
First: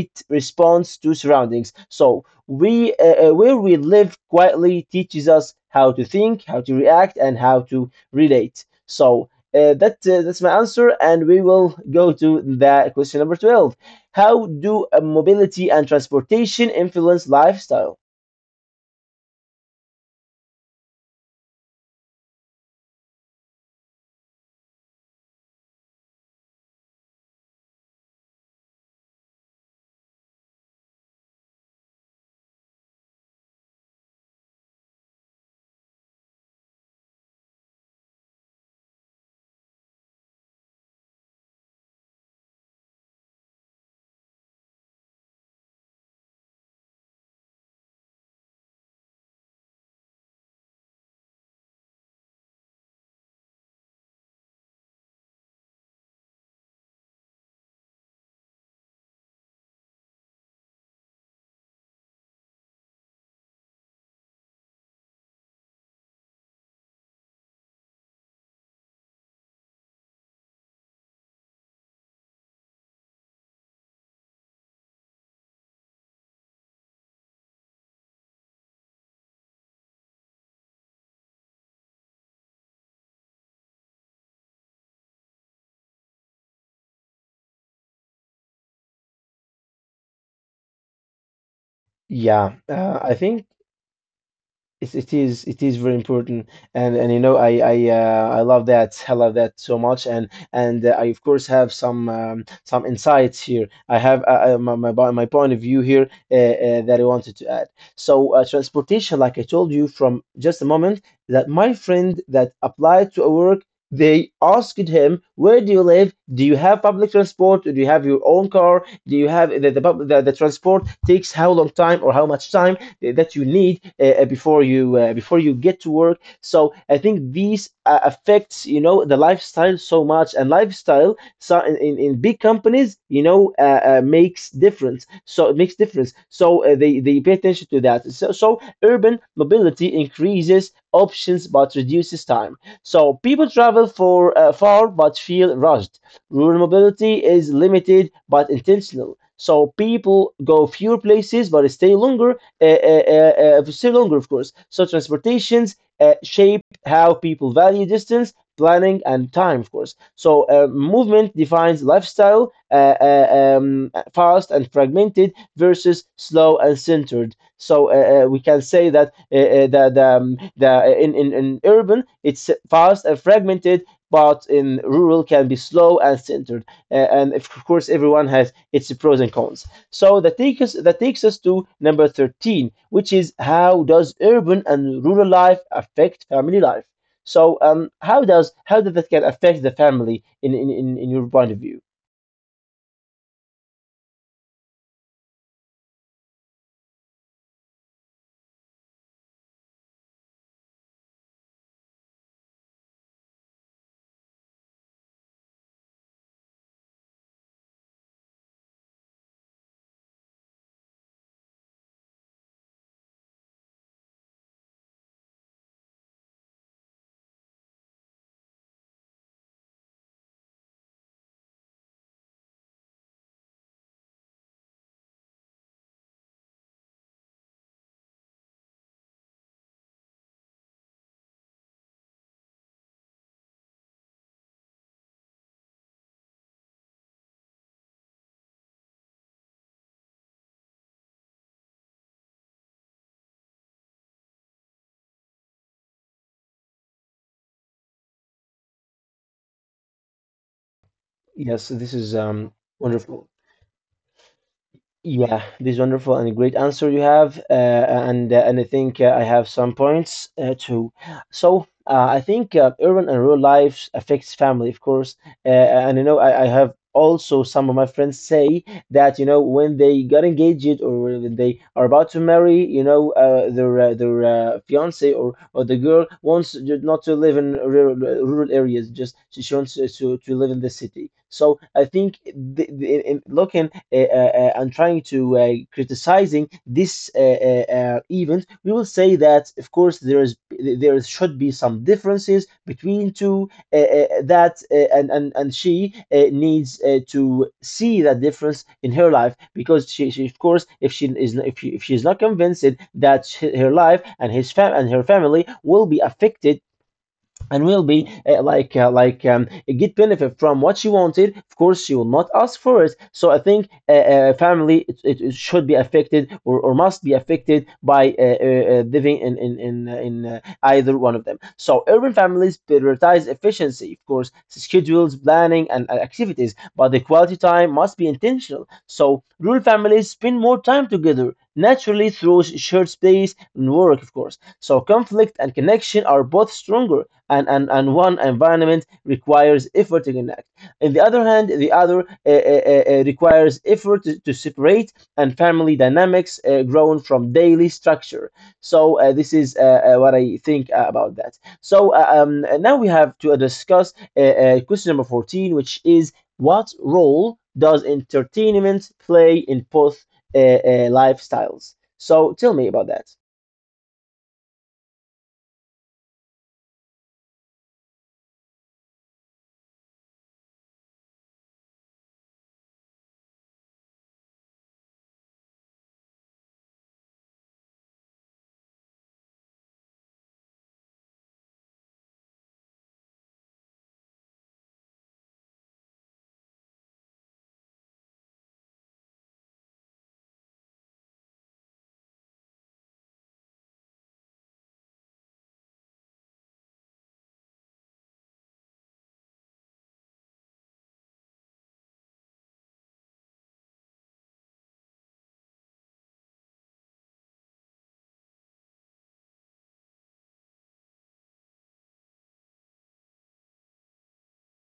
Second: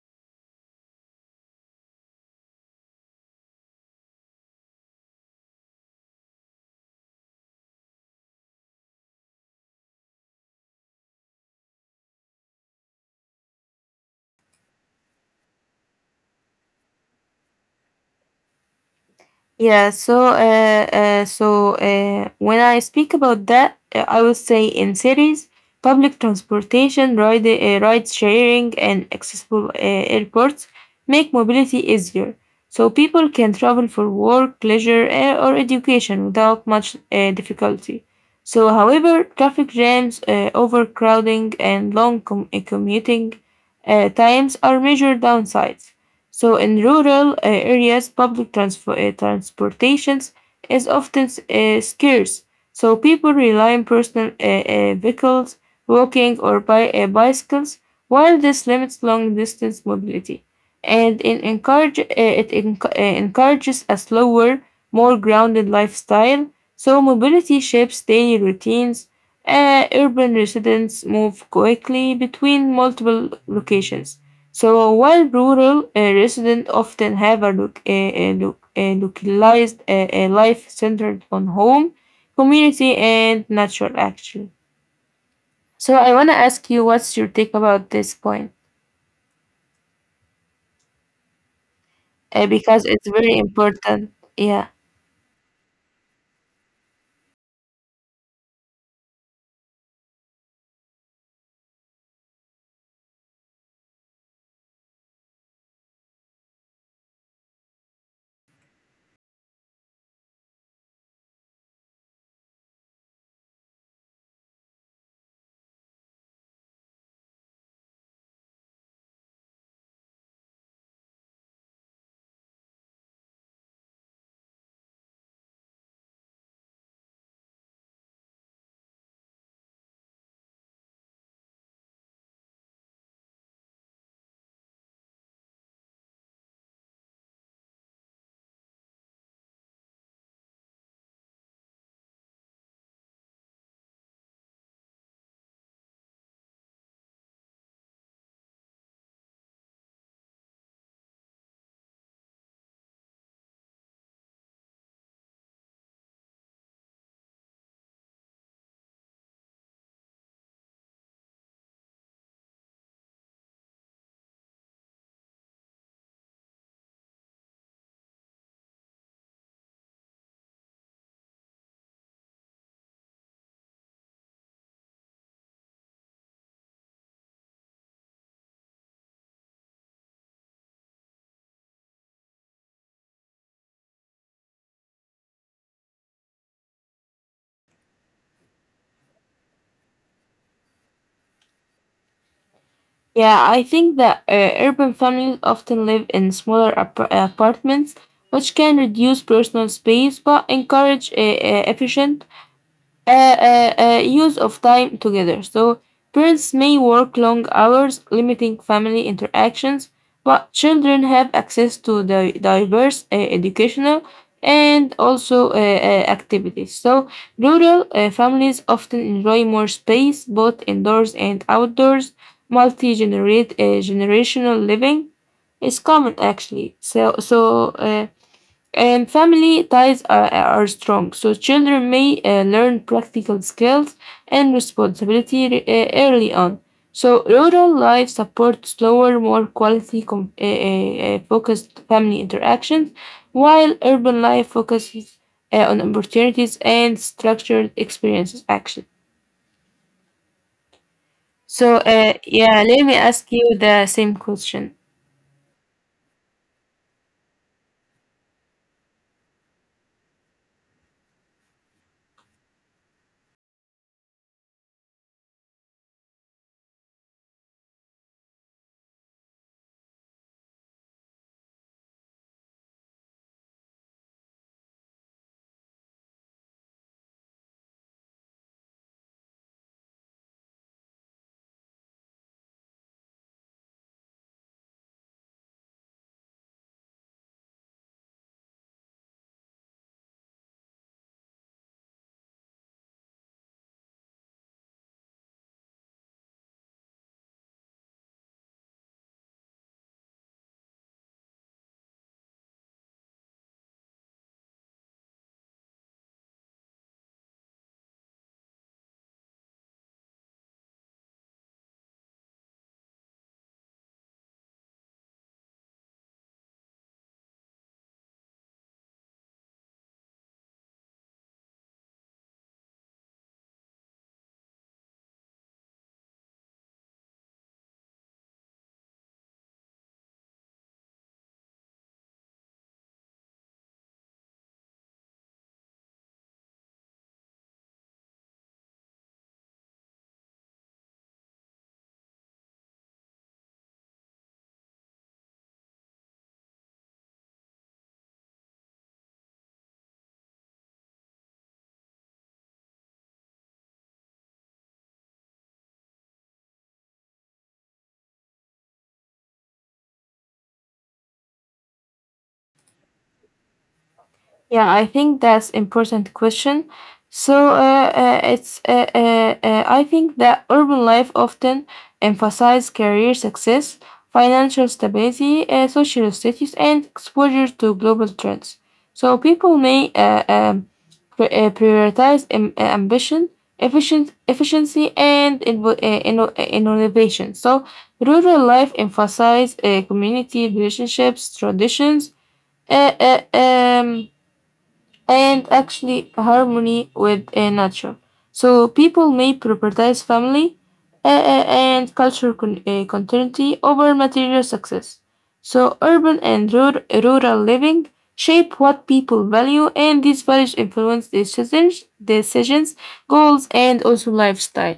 Speaker 1: It responds to surroundings, so we where we live quietly teaches us how to think, how to react, and how to relate. So that's my answer, and we will go to the question number 12. How do mobility and transportation influence lifestyle?
Speaker 2: Yeah, when I speak about that, I would say in cities, public transportation, ride sharing, and accessible airports make mobility easier. So people can travel for work, leisure, or education without much difficulty. So, however, traffic jams, overcrowding, and long commuting times are major downsides. So in rural areas, public transportations is often scarce. So people rely on personal vehicles, walking or by bicycles, while this limits long distance mobility. And it encourages a slower, more grounded lifestyle. So mobility shapes daily routines. Urban residents move quickly between multiple locations so while rural residents often have a localized a life centered on home, community, and nature, actually. So I want to ask you, what's your take about this point?
Speaker 1: Yeah,
Speaker 2: Because it's
Speaker 1: I
Speaker 2: very
Speaker 1: think
Speaker 2: important. Yeah.
Speaker 1: it, it is very important. And you know, I love that, I love that so much. And I of course have some insights here. I have my point of view here that I wanted to add. So transportation, like I told you from just a moment, that my friend that applied to a work, they asked him, where do you live, do you have public transport, do you have your own car, do you have the the, transport takes how long time or how much time that you need before you get to work. So I think these affects, you know, the lifestyle so much, and lifestyle. So in big companies, you know, makes difference. So it makes difference. So they pay attention to that. So so urban mobility increases options but reduces time. So people travel for far but feel rushed. Rural mobility is limited but intentional. So people go fewer places but stay longer, for still longer, of course. So transportations shape how people value distance, planning, and time, of course. So movement defines lifestyle, fast and fragmented versus slow and centered. So we can say that the in urban it's fast and fragmented. But in rural can be slow and centered, and of course everyone has its pros and cons. So that takes us to number 13, which is, how does urban and rural life affect family life? So how does that can affect the family in your point of view?
Speaker 2: Yeah, I think that urban families often live in smaller apartments, which can reduce personal space but encourage efficient use of time together. So, parents may work long hours, limiting family interactions, but children have access to the diverse educational and also activities. So, rural families often enjoy more space, both indoors and outdoors. Multi-generate generational living is common actually. So. And family ties are strong, so children may learn practical skills and responsibility early on. So rural life supports slower, more quality focused family interactions, while urban life focuses on opportunities and structured experiences. Action.
Speaker 1: Yes,
Speaker 2: So
Speaker 1: this is
Speaker 2: yeah, let me
Speaker 1: wonderful.
Speaker 2: ask you the same question.
Speaker 1: Yeah, this is wonderful and a great answer you have, and I think I have some points too. So I think urban and rural lives affects family, of course, and you know, I have also some of my friends say that you know, when they got engaged or when they are about to marry, you know, their fiance or the girl wants not to live in rural areas. Just she wants to live in the city. So I think the, in looking and trying to criticizing this event, we will say that of course there should be some differences between two, that and she needs to see that difference in her life, because she of course if she is if, she, if she's not convinced that her life and his fam and her family will be affected and will be uh, like uh, like um, get benefit from what she wanted. Of course she will not ask for it. So I think family, it should be affected, or must be affected by living in either one of them. So urban families prioritize efficiency, of course, schedules, planning, and activities, but the quality time must be intentional. So rural families spend more time together naturally through shared space and work, of course, so conflict and connection are both stronger, and one environment requires effort to connect. On the other hand, the other requires effort to separate, and family dynamics grown from daily structure. So this is what I think about that. So now we have to discuss question number 14, which is, what role does entertainment play in both lifestyles? So tell me about that.
Speaker 2: Yeah, I think that's important question. So it's I think that urban life often emphasizes career success, financial stability, social status, and exposure to global trends. So people may prioritize ambition, efficient efficiency, and innovation. So rural life emphasizes community relationships, traditions. Uh, uh, um, and actually harmony with nature. So people may prioritize family and cultural continuity over material success. So urban and rural living shape what people value, and these values influence decisions, goals, and also lifestyle.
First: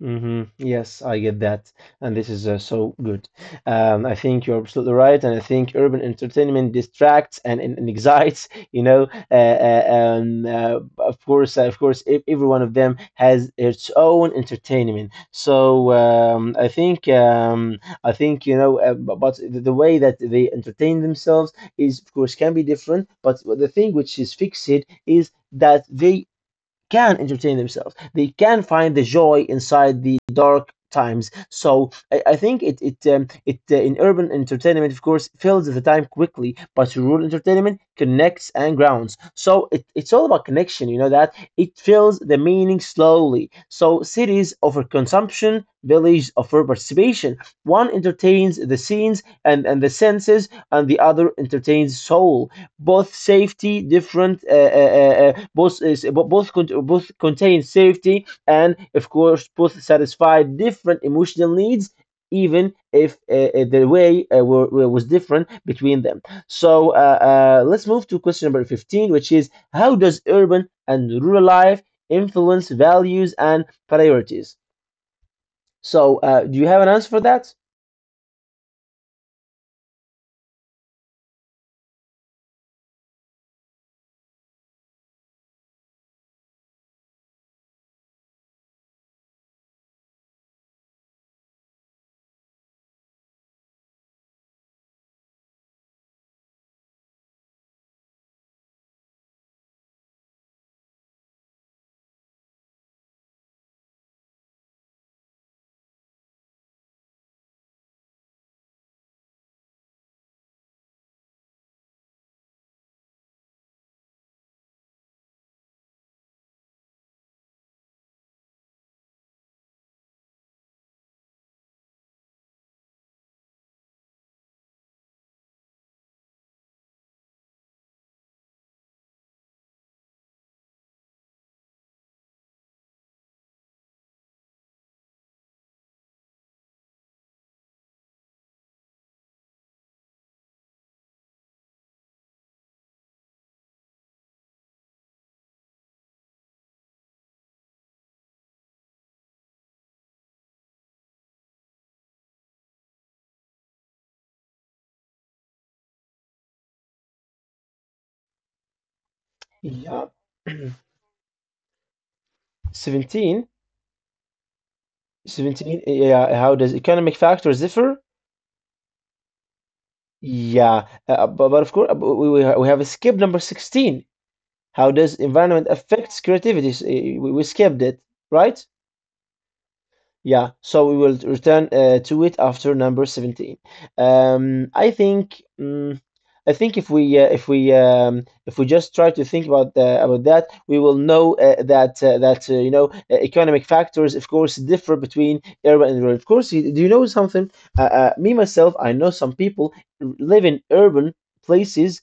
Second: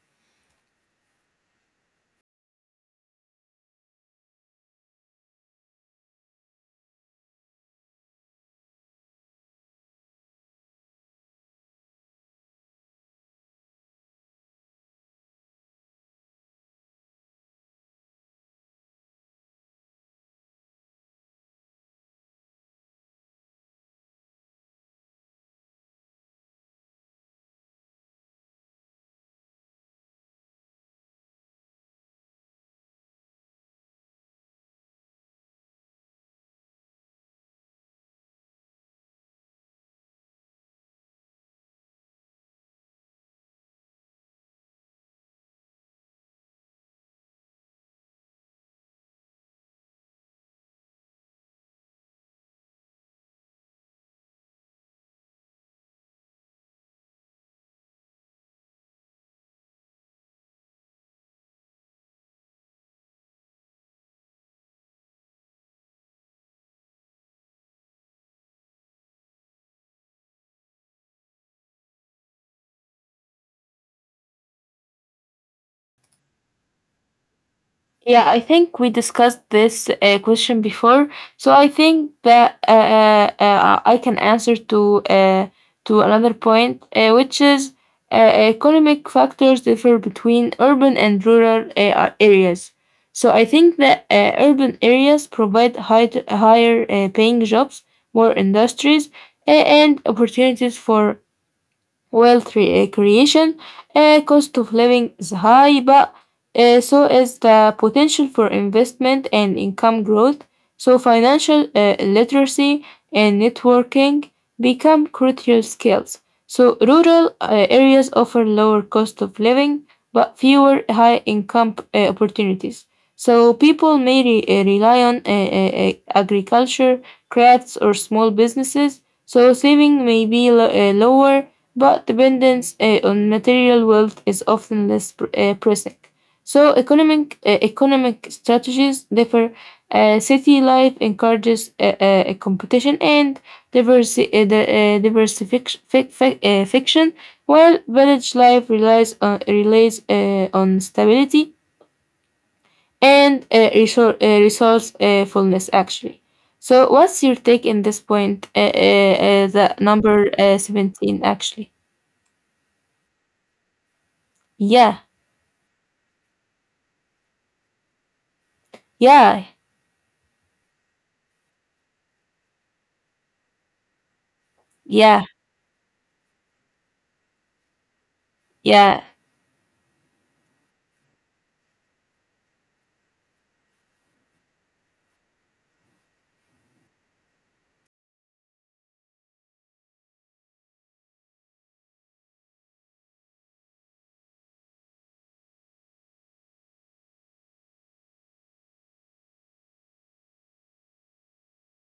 Speaker 1: Hmm, yes, I get that. And this is so good. I think you're absolutely right. And I think urban entertainment distracts and excites, you know. Of course, every one of them has its own entertainment. So I think, you know, but the way that they entertain themselves is, of course, can be different. But the thing which is fixed is that they can entertain themselves. They can find the joy inside the dark times. So I think it it it in urban entertainment, of course, fills the time quickly, but rural entertainment connects and grounds. So it's all about connection. You know that it fills the meaning slowly. So cities offer consumption, villages offer participation. One entertains the scenes and the senses, and the other entertains soul, both safety different both is both contain safety, and of course both satisfy different emotional needs, even if the way was different between them. So let's move to question number 15, which is, how does urban and rural life influence values and priorities? So do you have an answer for that?
Speaker 2: Yeah, I think we discussed this question before, so I think that I can answer to another point, which is economic factors differ between urban and rural areas. So I think that urban areas provide higher paying jobs, more industries, and opportunities for wealth creation, cost of living is high, but so is the potential for investment and income growth. So financial literacy and networking become crucial skills. So rural areas offer lower cost of living, but fewer high income opportunities. So people may rely on agriculture, crafts, or small businesses. So saving may be lower but dependence on material wealth is often less pressing. So economic strategies differ. City life encourages a competition and diversification, while village life relies on stability and resourcefulness. Actually, so what's your take in this point? The
Speaker 1: Yeah.
Speaker 2: number 17, actually.
Speaker 1: 17
Speaker 2: Yeah.
Speaker 1: 17. Yeah, how does economic factors differ?
Speaker 2: Yeah,
Speaker 1: Yeah, but of course, we have skipped number 16. How does
Speaker 2: yeah,
Speaker 1: environment affects creativity? We skipped it, right?
Speaker 2: yeah,
Speaker 1: Yeah, so we will return to it after number 17. I think, mm, I think if we if we if we just try to think about that, we will know that you know, economic factors, of course, differ between urban and rural. Of course, do you know something? Me myself, I know some people live in urban places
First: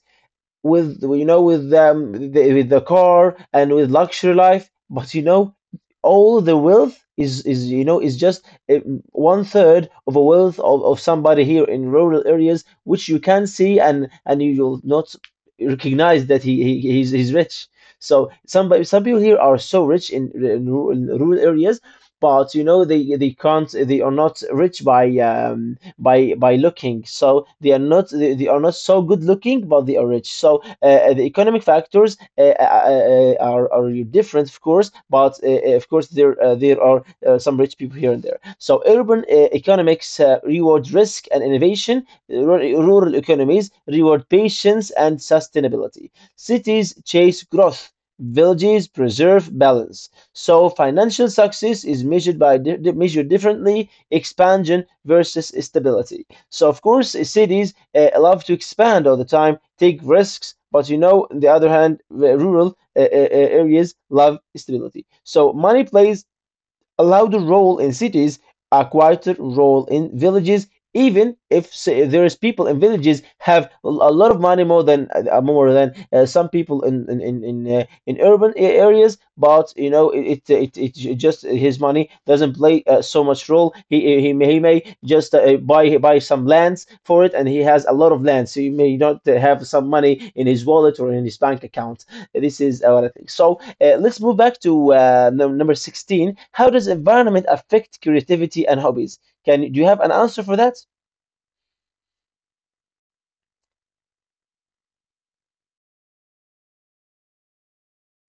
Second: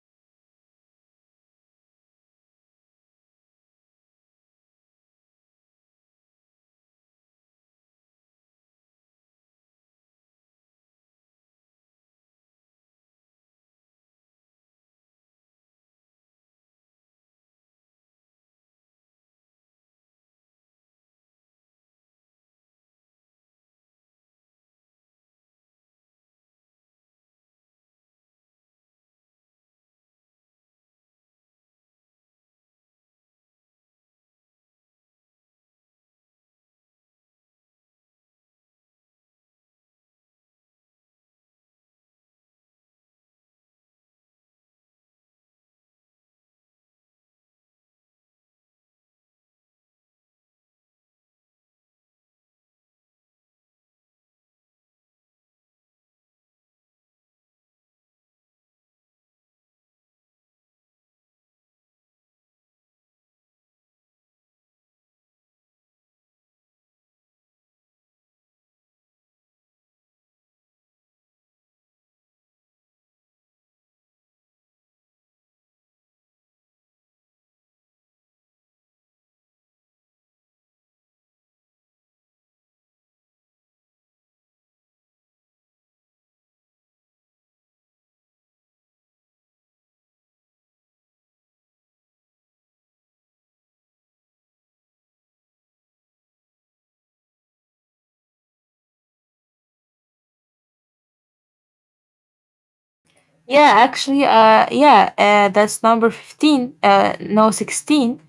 Speaker 1: with, you know, with with the car and with luxury life, but you know, all the wealth is, you know, is just uh, one third of a wealth of somebody here in rural areas, which you can see, and you will not recognize that he's rich. So some people here are so rich in, in rural areas, but you know, they can't, they are not rich by, by looking. So they are not, they are not so good looking, but they are rich. So the economic factors are different, of course, but of course there there are some rich people here and there. So urban economics reward risk and innovation. Rural economies reward patience and sustainability. Cities chase growth. Villages preserve balance. So financial success is measured by measured differently, expansion versus stability. So of course, cities love to expand all the time, take risks, but you know, on the other hand, the rural areas love stability. So money plays allowed a role in cities, a quieter role in villages, even if, say, there's people in villages have a lot of money more than some people in urban areas. But you know, it it just his money doesn't play so much role. He may just buy some lands for it, and he has a lot of lands. So he may not have some money in his wallet or in his bank account. This is what I think. So let's move back to number 16. How does environment affect creativity and hobbies? Can, do you have an answer for that?
Speaker 2: yeah. Actually, yeah, that's number 15. No, 16.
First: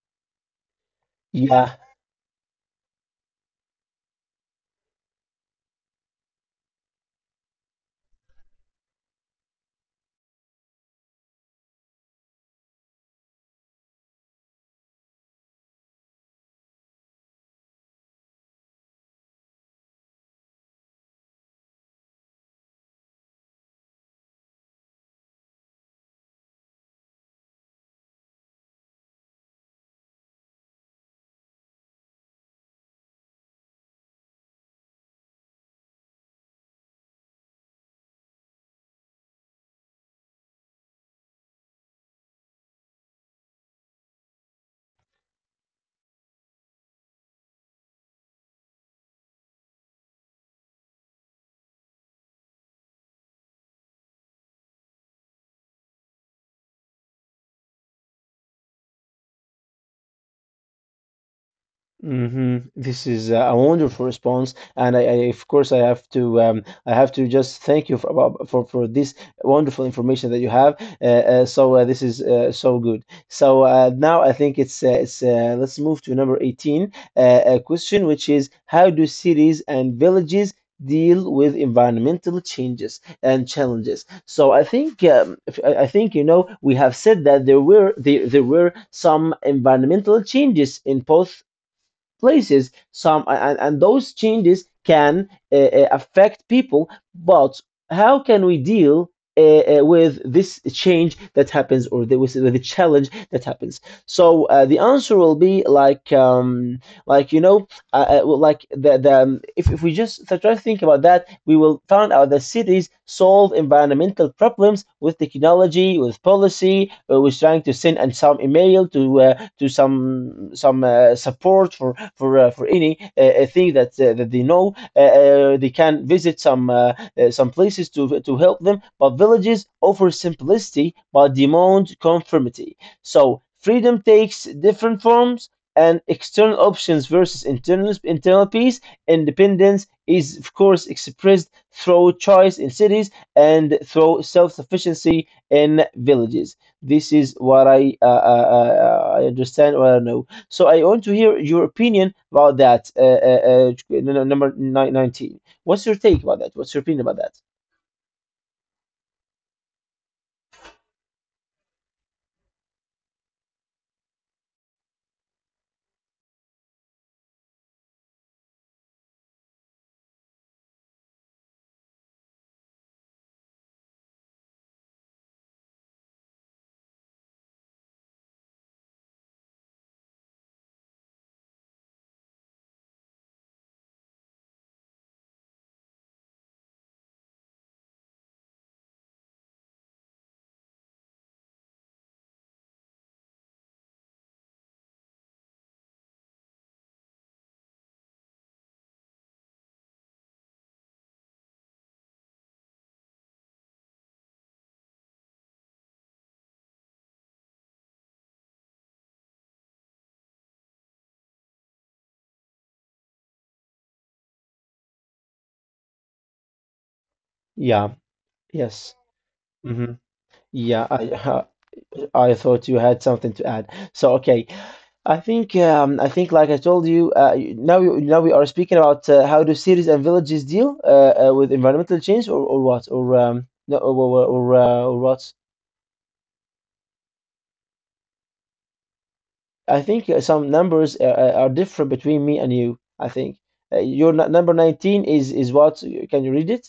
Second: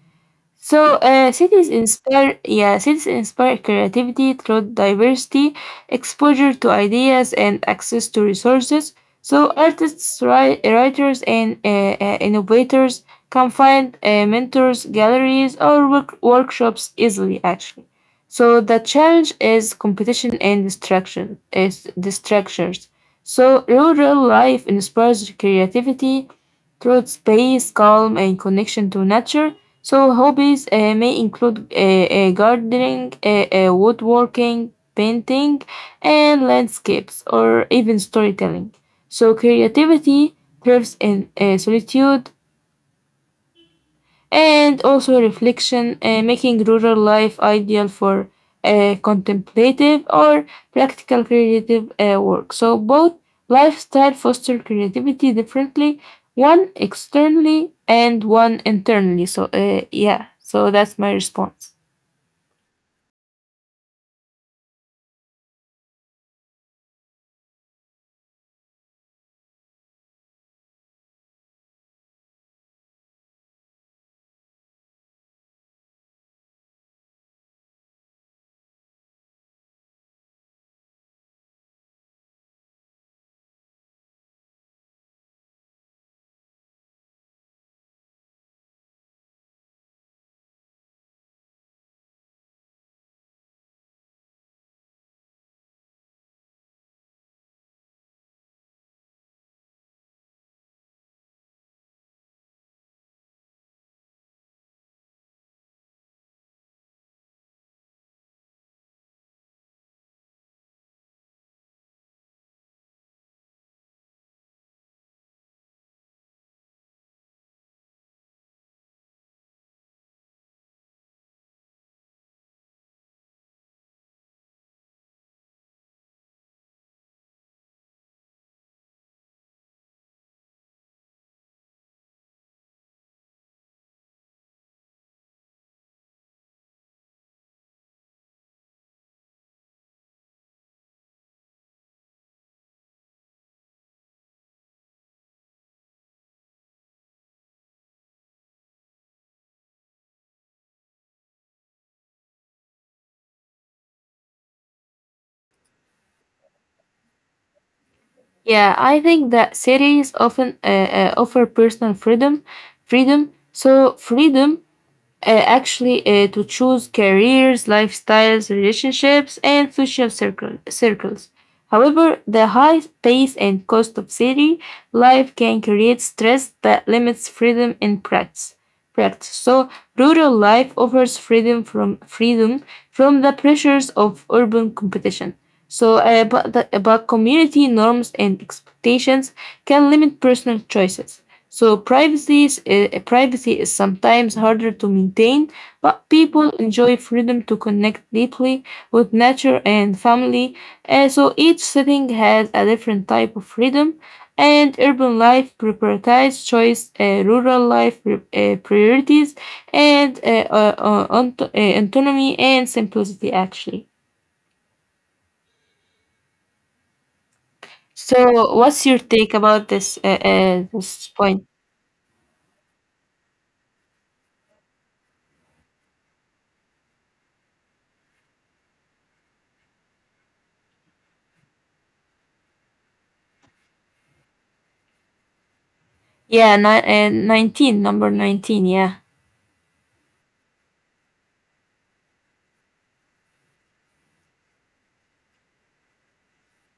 Speaker 2: So, cities
Speaker 1: Yeah.
Speaker 2: inspire, yeah, cities inspire creativity through diversity, exposure to ideas, and access to resources. So, artists, writers, and innovators can find mentors, galleries, or workshops easily, actually. So, the challenge is competition and distractions. So, rural life inspires creativity, through space, calm, and connection to nature. So, hobbies may include gardening, woodworking, painting, and landscapes, or even storytelling. So, creativity thrives in solitude, and also reflection, making rural life ideal for contemplative or practical creative work. So both lifestyle foster creativity differently, one externally and one internally. So yeah, so that's my response.
Speaker 1: Hmm, this is a wonderful response, and I of course I have to just thank you for for this wonderful information that you have. Uh, this is so good. So now I think it's let's move to number 18, a question, which is, how do cities and villages deal with environmental changes and challenges? So I think I think, you know, we have said that there were some environmental changes in both places, some, and those changes can affect people, but how can we deal with this change that happens, or the, with the challenge that happens? So the answer will be like, like, well, like, the if we just try to think about that, we will find out that cities solve environmental problems with technology, with policy, with trying to send and some email to some support for for any thing that they know. They can visit some places to help them. But villages offer simplicity but demand conformity. So freedom takes different forms, and external options versus internal peace. Independence is, of course, expressed through choice in cities and through self-sufficiency in villages. This is what I understand or I know. So I want to hear your opinion about that. Number 19. What's your take about that? What's your opinion about that?
Speaker 2: Yeah, I think that cities often offer personal freedom, freedom. So freedom actually to choose careers, lifestyles, relationships, and circles. However, the high pace and cost of city life can create stress that limits freedom in practice. So, rural life offers freedom from the pressures of urban competition. But community norms and expectations can limit personal choices. So privacy is sometimes harder to maintain, but people enjoy freedom to connect deeply with nature and family. And so each setting has a different type of freedom, and urban life prioritizes choice, rural life priorities, and autonomy and simplicity. Actually,
Speaker 1: Yeah.
Speaker 2: so what's
Speaker 1: Yes.
Speaker 2: your take about
Speaker 1: Hmm.
Speaker 2: this
Speaker 1: Yeah.
Speaker 2: this point?
Speaker 1: I I thought you had something to add. So, okay. I think, I think, like I told you, now we are speaking about how do cities and villages deal with environmental change, or what, or no, or what?
Speaker 2: Number 19. Yeah.
Speaker 1: I think some numbers are different between me and you. I think your n number 19 is what? Can you read it?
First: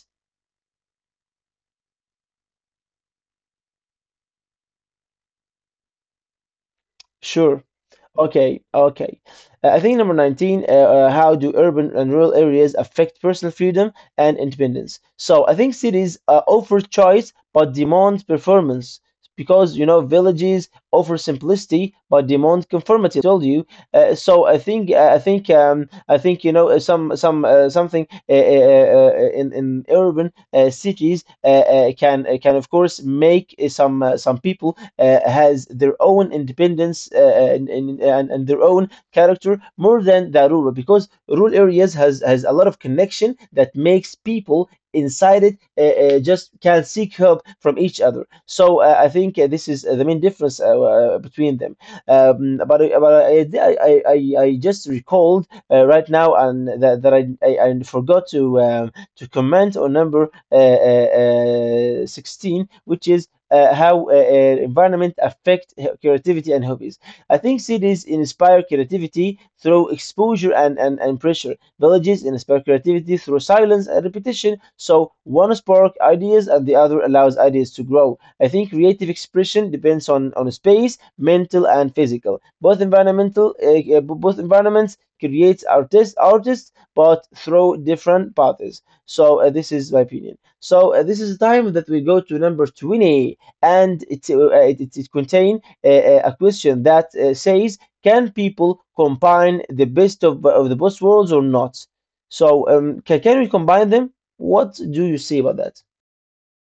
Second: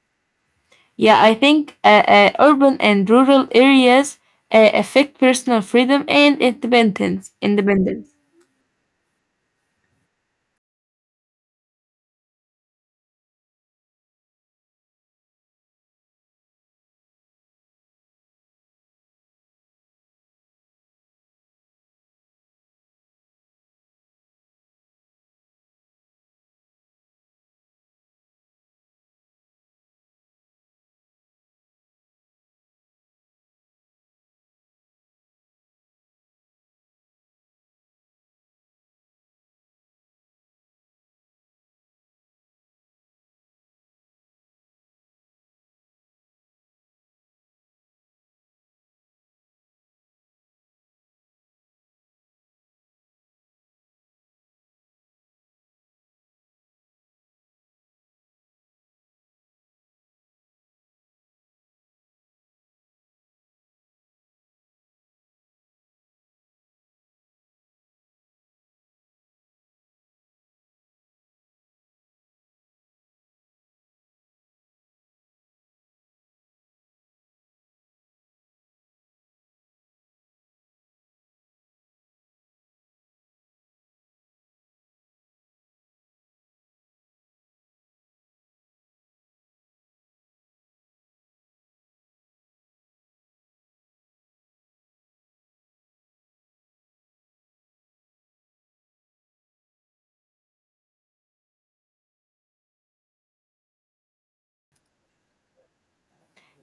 Speaker 2: Yeah, I think urban and rural areas affect personal freedom and
Speaker 1: Sure.
Speaker 2: independence.
Speaker 1: Okay, okay. I think number 19, how do urban and rural areas affect personal freedom and independence? So I think cities offer choice but demand performance because, you know, villages offer simplicity but demand conformity, I told you. So I think, I think, I think, something in urban cities can, can, of course, make some people has their own independence and their own character more than the rural, because rural areas has a lot of connection that makes people inside it just can seek help from each other. So I think this is the main difference between them. But I just recalled right now, and that, that I forgot to to comment on number 16, which is how environment affect creativity and hobbies. I think cities inspire creativity through exposure and pressure. Villages inspire creativity through silence and repetition. So one spark ideas and the other allows ideas to grow. I think creative expression depends on space, mental and physical. Uh, Both environments creates artists but through different paths. So this is my opinion. So this is the time that we go to number 20, and it a question that says, can people combine the best of the both worlds or not? So can we combine them? What do you say about that?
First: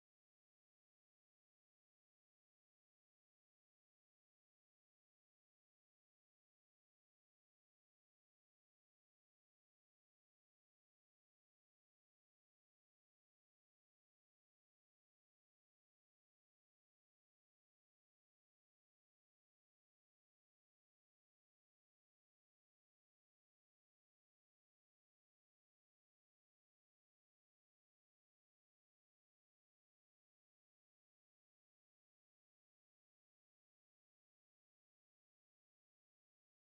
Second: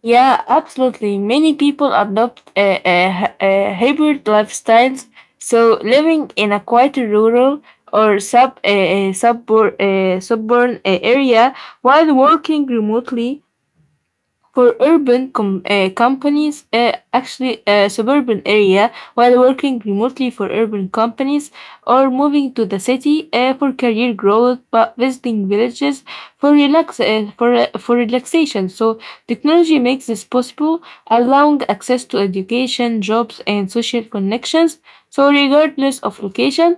Speaker 2: Yeah, absolutely. Many people adopt hybrid lifestyles, so living in a quieter rural or suburban area while working remotely for companies, suburban area while working remotely for urban companies or moving to the city for career growth, but visiting villages for relax for relaxation. So technology makes this possible, allowing access to education, jobs, and social connections. So regardless of location,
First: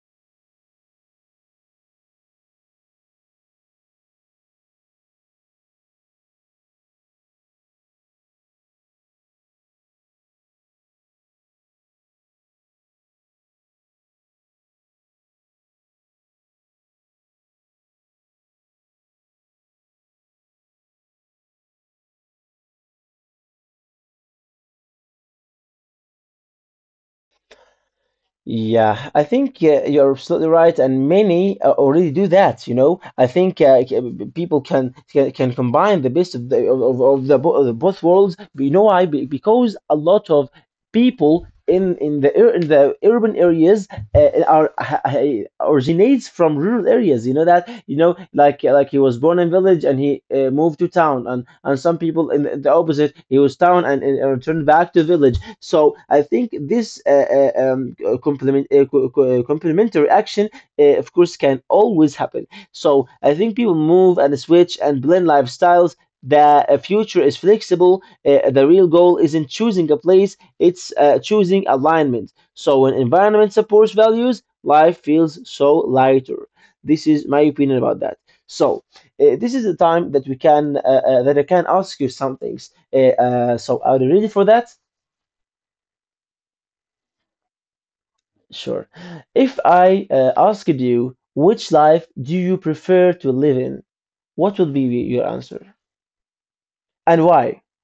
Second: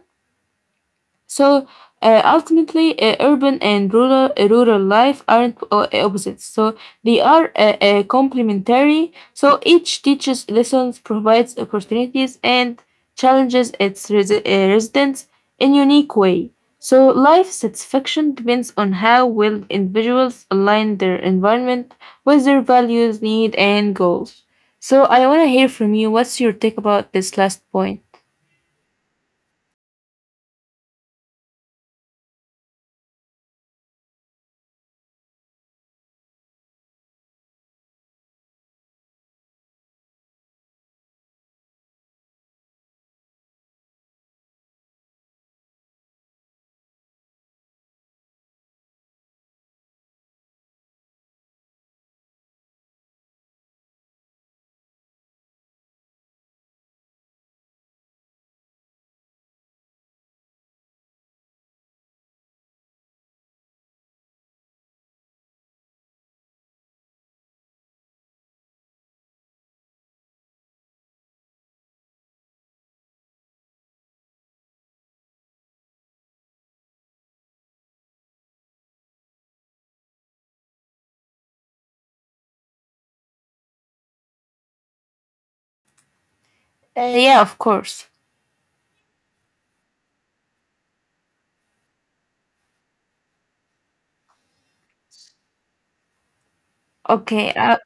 Speaker 2: so ultimately, urban and rural life aren't opposites. So they are complementary. So each teaches lessons, provides opportunities, and challenges its residents in unique way. So life satisfaction depends on how well individuals align their environment with their values, need, and goals. So I want to hear from you. What's your take about this last point?
Speaker 1: Yeah, I think you're absolutely right, and many already do that. You know, I think people can combine the best of the, bo- of the both worlds. But, you know why? Because a lot of people in the urban areas originates from rural areas. You know that, you know, like he was born in village and he moved to town, and some people in the opposite, he was town and returned back to village. So I think this complementary action, of course, can always happen. So I think people move and switch and blend lifestyles. The future is flexible. The real goal isn't choosing a place, it's choosing alignment. So when environment supports values, life feels so lighter. This is my opinion about that. So this is the time that we can that I can ask you some things. So are you ready for that?
Speaker 2: Yeah, of course.
Speaker 1: Sure. If I asked you, which life do you prefer to live in, what would be your answer and
Speaker 2: Okay,
Speaker 1: why?
Speaker 2: I,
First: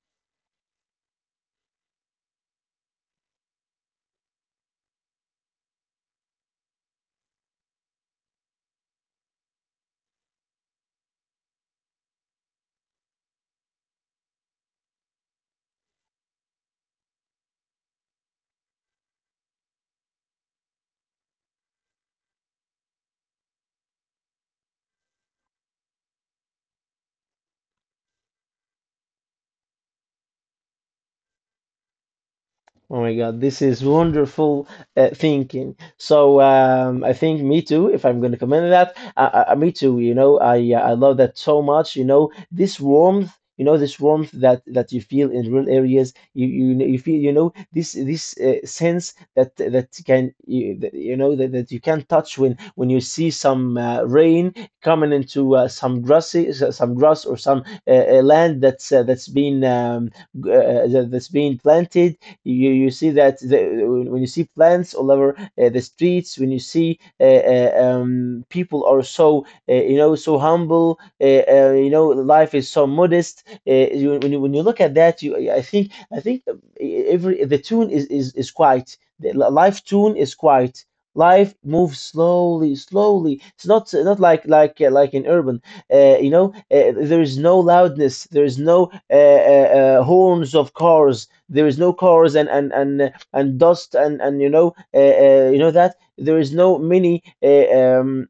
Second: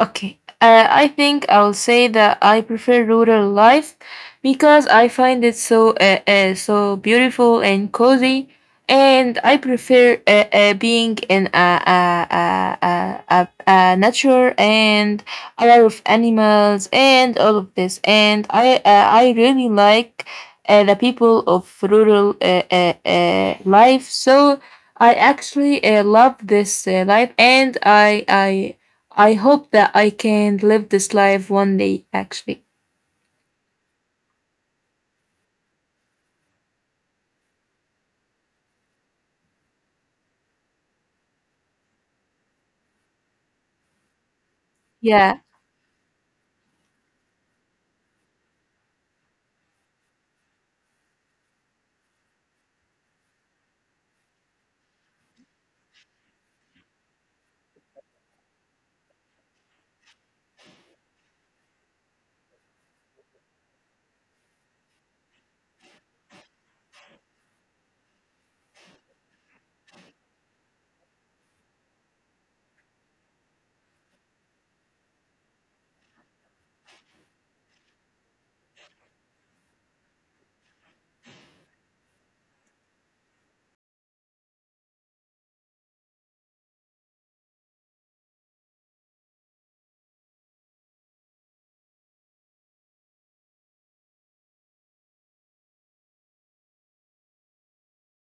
Speaker 2: Okay. I think I'll say that I prefer rural life because I find it so so beautiful and cozy, and I prefer being in a nature and a lot of animals and all of this. And I really like the people of rural life. So I actually love this life, and I I hope that I can live this life one day, actually.
Speaker 1: Oh my God, this is wonderful thinking. So I think me too. If I'm going to comment on that, me too. You know, I love that so much. You know, this warmth. You know, this warmth that you feel
Speaker 2: Yeah,
Speaker 1: in rural areas. You feel. You know, this sense that that can you, that, you know that, that you can touch when you see some rain coming into some grassy, some grass, or some land that's been that's been planted. You see that the, when you see plants all over the streets, when you see people are so, you know, so humble, you know, life is so modest. When you look at that, you I think every the tune is quiet. The life tune is quiet. Life moves slowly, slowly. It's not like like in urban. You know, there is no loudness. There is no horns of cars. There is no cars and dust, and that there is no many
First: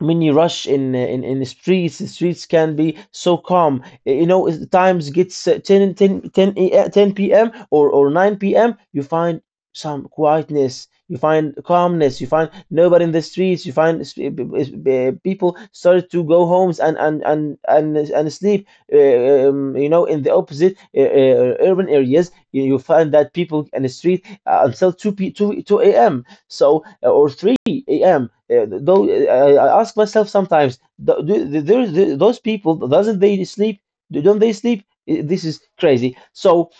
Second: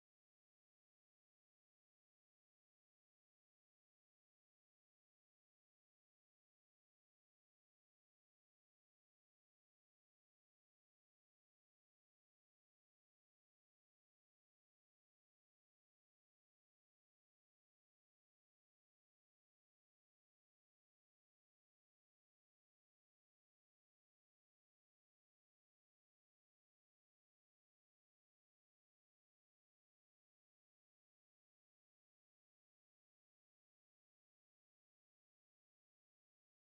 Speaker 1: mini rush in the streets. The streets can be so calm. You know, as the times gets 10 ten ten a- 10 p.m, or 9 p.m, you find some quietness, you find calmness, you find nobody in the streets, you find people started to go homes, and sleep. You know, in the opposite, urban areas, you find that people in the street until 2 a.m. p 2 2 a.m., so, or 3 a.m. Though I ask myself sometimes, those people doesn't they sleep? Don't they sleep? This is crazy. So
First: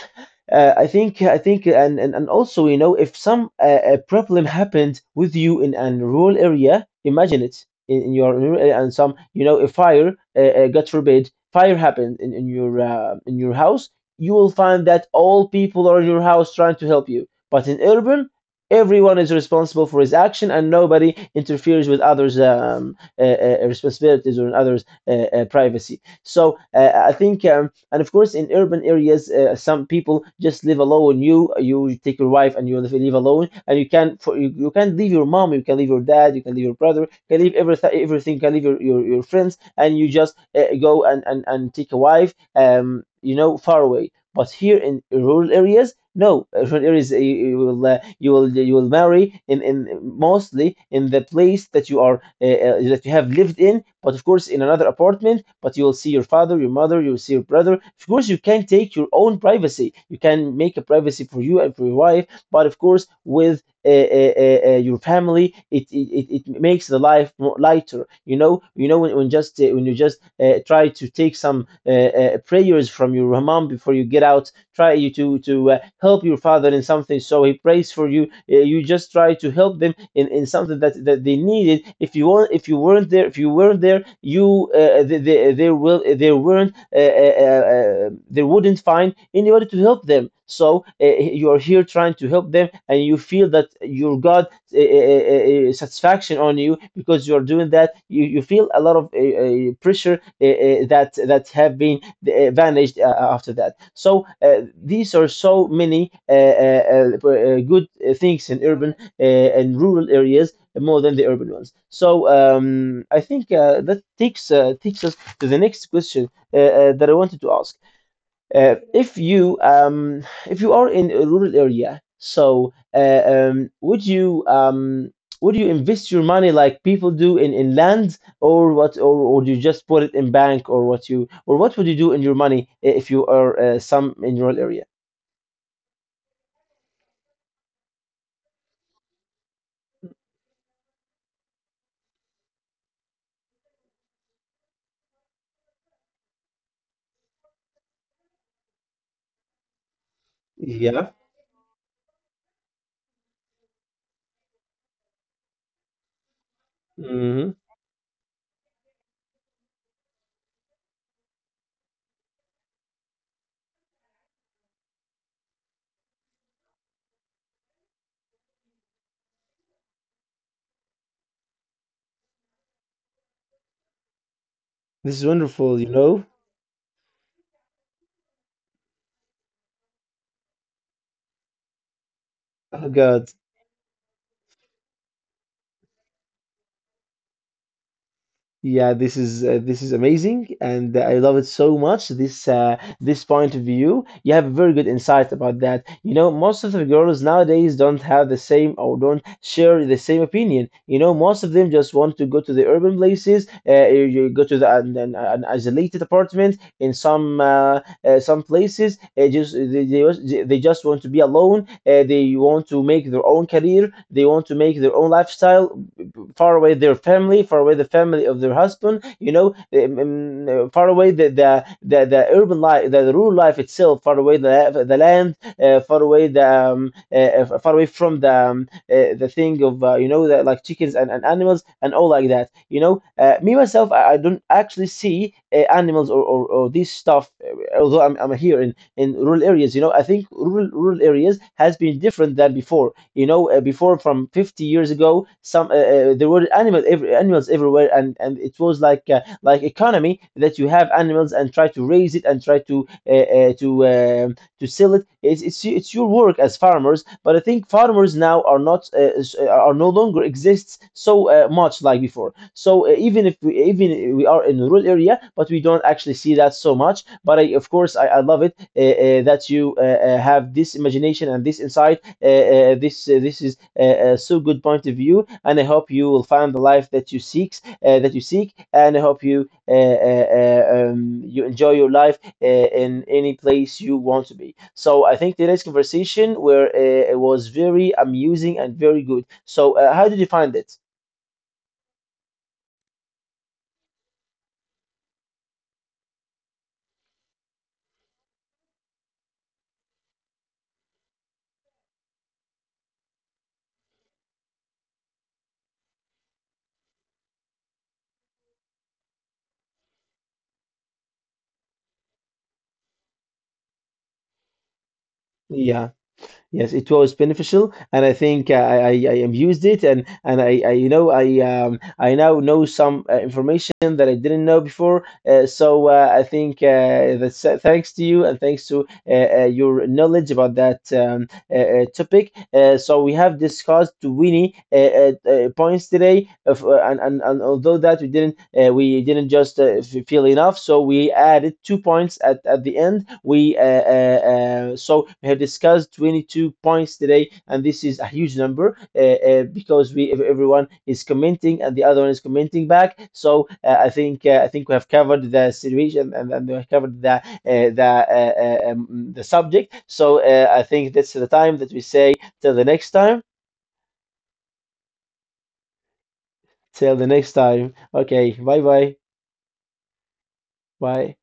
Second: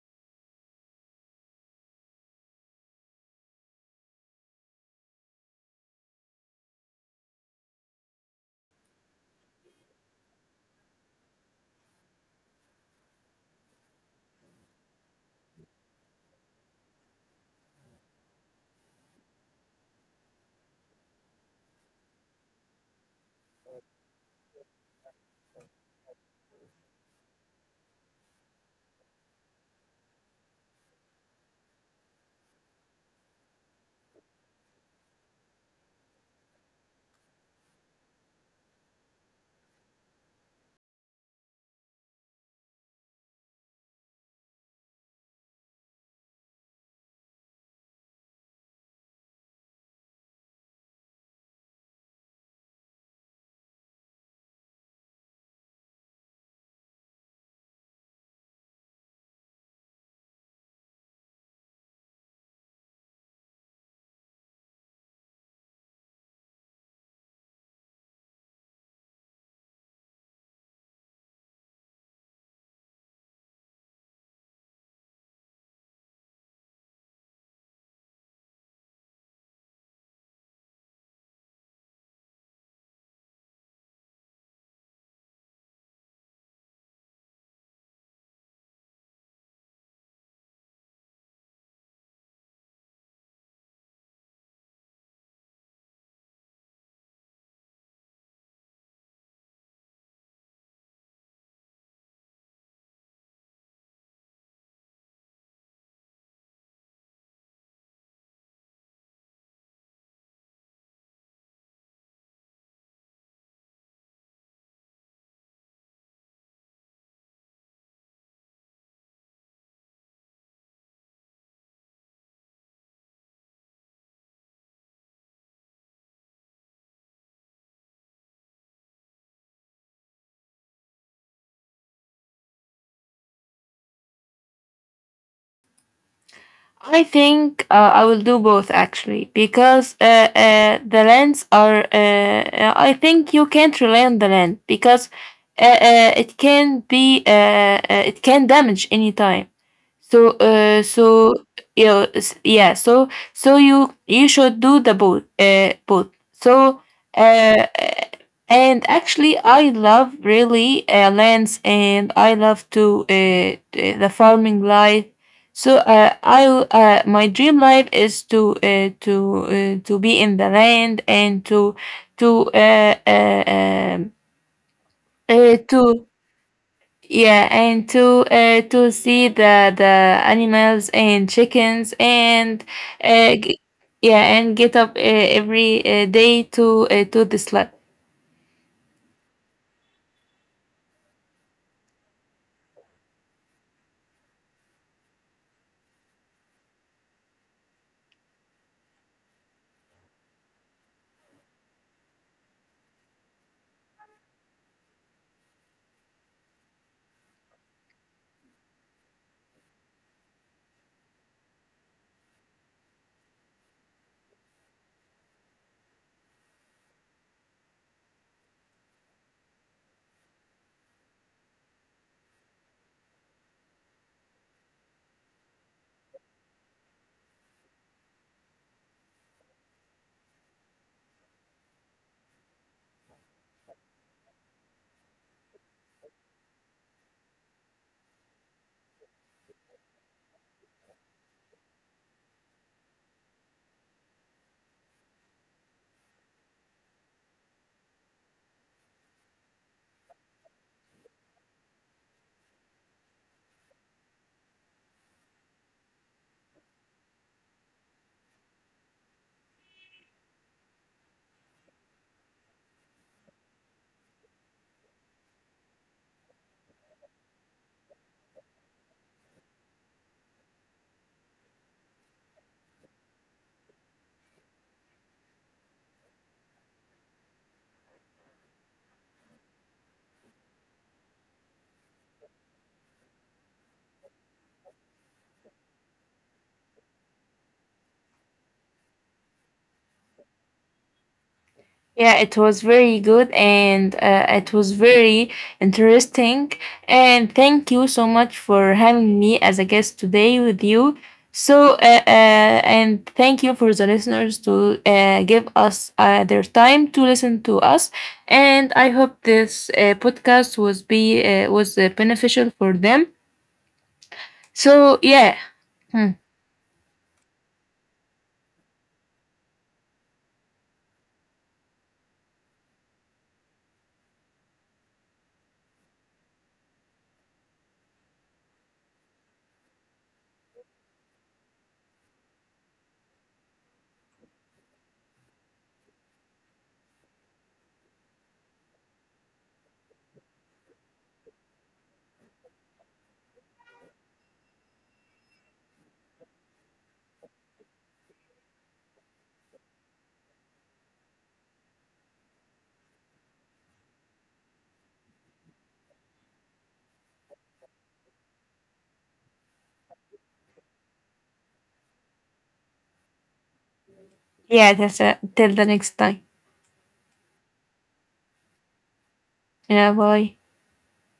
Speaker 1: I think, I think and also, you know, if some a problem happened with you in a rural area, imagine it in your rural area, and some, you know, a fire, God forbid, fire happened in your in your house. You will find that all people are in your house trying to help you, but in urban, everyone is responsible for his action and nobody interferes with others' responsibilities, or in others' privacy. So I think. And of course, in urban areas, some people just live alone. You take your wife and you live alone, and you can leave your mom, you can leave your dad, you can leave your brother, you can leave everything, everything, you can leave your friends, and you just go and, and take a wife, you know, far away. But here in rural areas, no. Rural areas, you will you will marry in, mostly, in the place that you are that you have lived in, but of course in another apartment. But you will see your father, your mother, you will see your brother. Of course, you can take your own privacy. You can make a privacy for you and for your wife, but of course, with your family, it makes the life more lighter, when just when you just try to take some prayers from your mom before you get out, try you to help your father in something, so he prays for you. You just try to help them in something that they needed. If you weren't there, you they, there will eh, they weren't they wouldn't find in order to help them. So you are here trying to help them, and you feel that your God satisfaction on you because you are doing that. You feel a lot of pressure that have been vanished after that. So these are so many good things in urban and rural areas, more than the urban ones. So I think that takes takes us to the next question, that I wanted to ask. If you if you are in a rural area, so would you would you invest your money like people do in land, or what, or do you just put it in bank, or what you, or what would you do in your money if you are some in rural area?
Speaker 2: I think I will do both, actually, because the lands are, I think you can't rely on the land because it can it can damage any time. So,
Speaker 1: Yeah.
Speaker 2: yeah. So, so you should do both. So,
Speaker 1: Hmm.
Speaker 2: uh, and actually, I love really lands, and I love to the farming life. So, I my dream life is to to be in the land and to to uh, uh, um,
Speaker 1: This is
Speaker 2: uh,
Speaker 1: wonderful, you
Speaker 2: to
Speaker 1: know.
Speaker 2: yeah, and to see the animals and chickens and
Speaker 1: Oh
Speaker 2: uh,
Speaker 1: God.
Speaker 2: g- yeah, and get up every day to the lab.
Speaker 1: Yeah, this is amazing, and I love it so much. This this point of view, you have very good insight about that. You know, most of the girls nowadays don't have the same or don't share the same opinion. You know, most of them just want to go to the urban places. You you go to an isolated apartment in some places. Just they just, they just want to be alone. They want to make their own career. They want to make their own lifestyle far away their family, far away the family of their husband. You know, far away the urban life, the rural life itself, far away the land, uh, far away the um, uh, far away from the thing of you know the, like chickens and animals and all like that. You know, me myself, I don't actually see animals or this stuff. Although I'm here in rural areas. You know, I think rural areas has been different than before. You know, before from 50 years ago, some there were animals every, animals everywhere, and it was like economy that you have animals and try to raise it and try to sell it. It's your work as farmers, but I think farmers now are not are no longer exists so much like before. So even if we are in a rural area, but we don't actually see that so much. But I, of course, I love it that you have this imagination and this insight this is so good point of view, and I hope you will find the life that you seek, and I hope you enjoy your life in any place you want to be. So I think today's conversation where it was very amusing and very good. So how did you find it?
Speaker 2: Yeah, it was very good and it was very interesting. And thank you so much for having me as a guest today with you. So, and thank you for the listeners to give us their time to listen to us. And I hope this podcast was beneficial for them. So, yeah.
Speaker 1: Yeah.
Speaker 2: Hmm.
Speaker 1: Yes, it was beneficial, and I think I am used it, I, you know, I now know some information that I didn't know before. So I think that's thanks to you and thanks to your knowledge about that topic. So we have discussed many points today, of, and although that we didn't just feel enough, so we added 2 points at the end. We So we have discussed 22 points today, and this is a huge number because we everyone is commenting and the other one is commenting back. So I think we have covered the situation and we have covered uh, the subject. So I think that's the time that we say till the next time.
Speaker 2: Yeah. That's till the next time.
Speaker 1: Till the next time. Okay. Bye bye.
Speaker 2: Yeah, bye.
Speaker 1: Bye.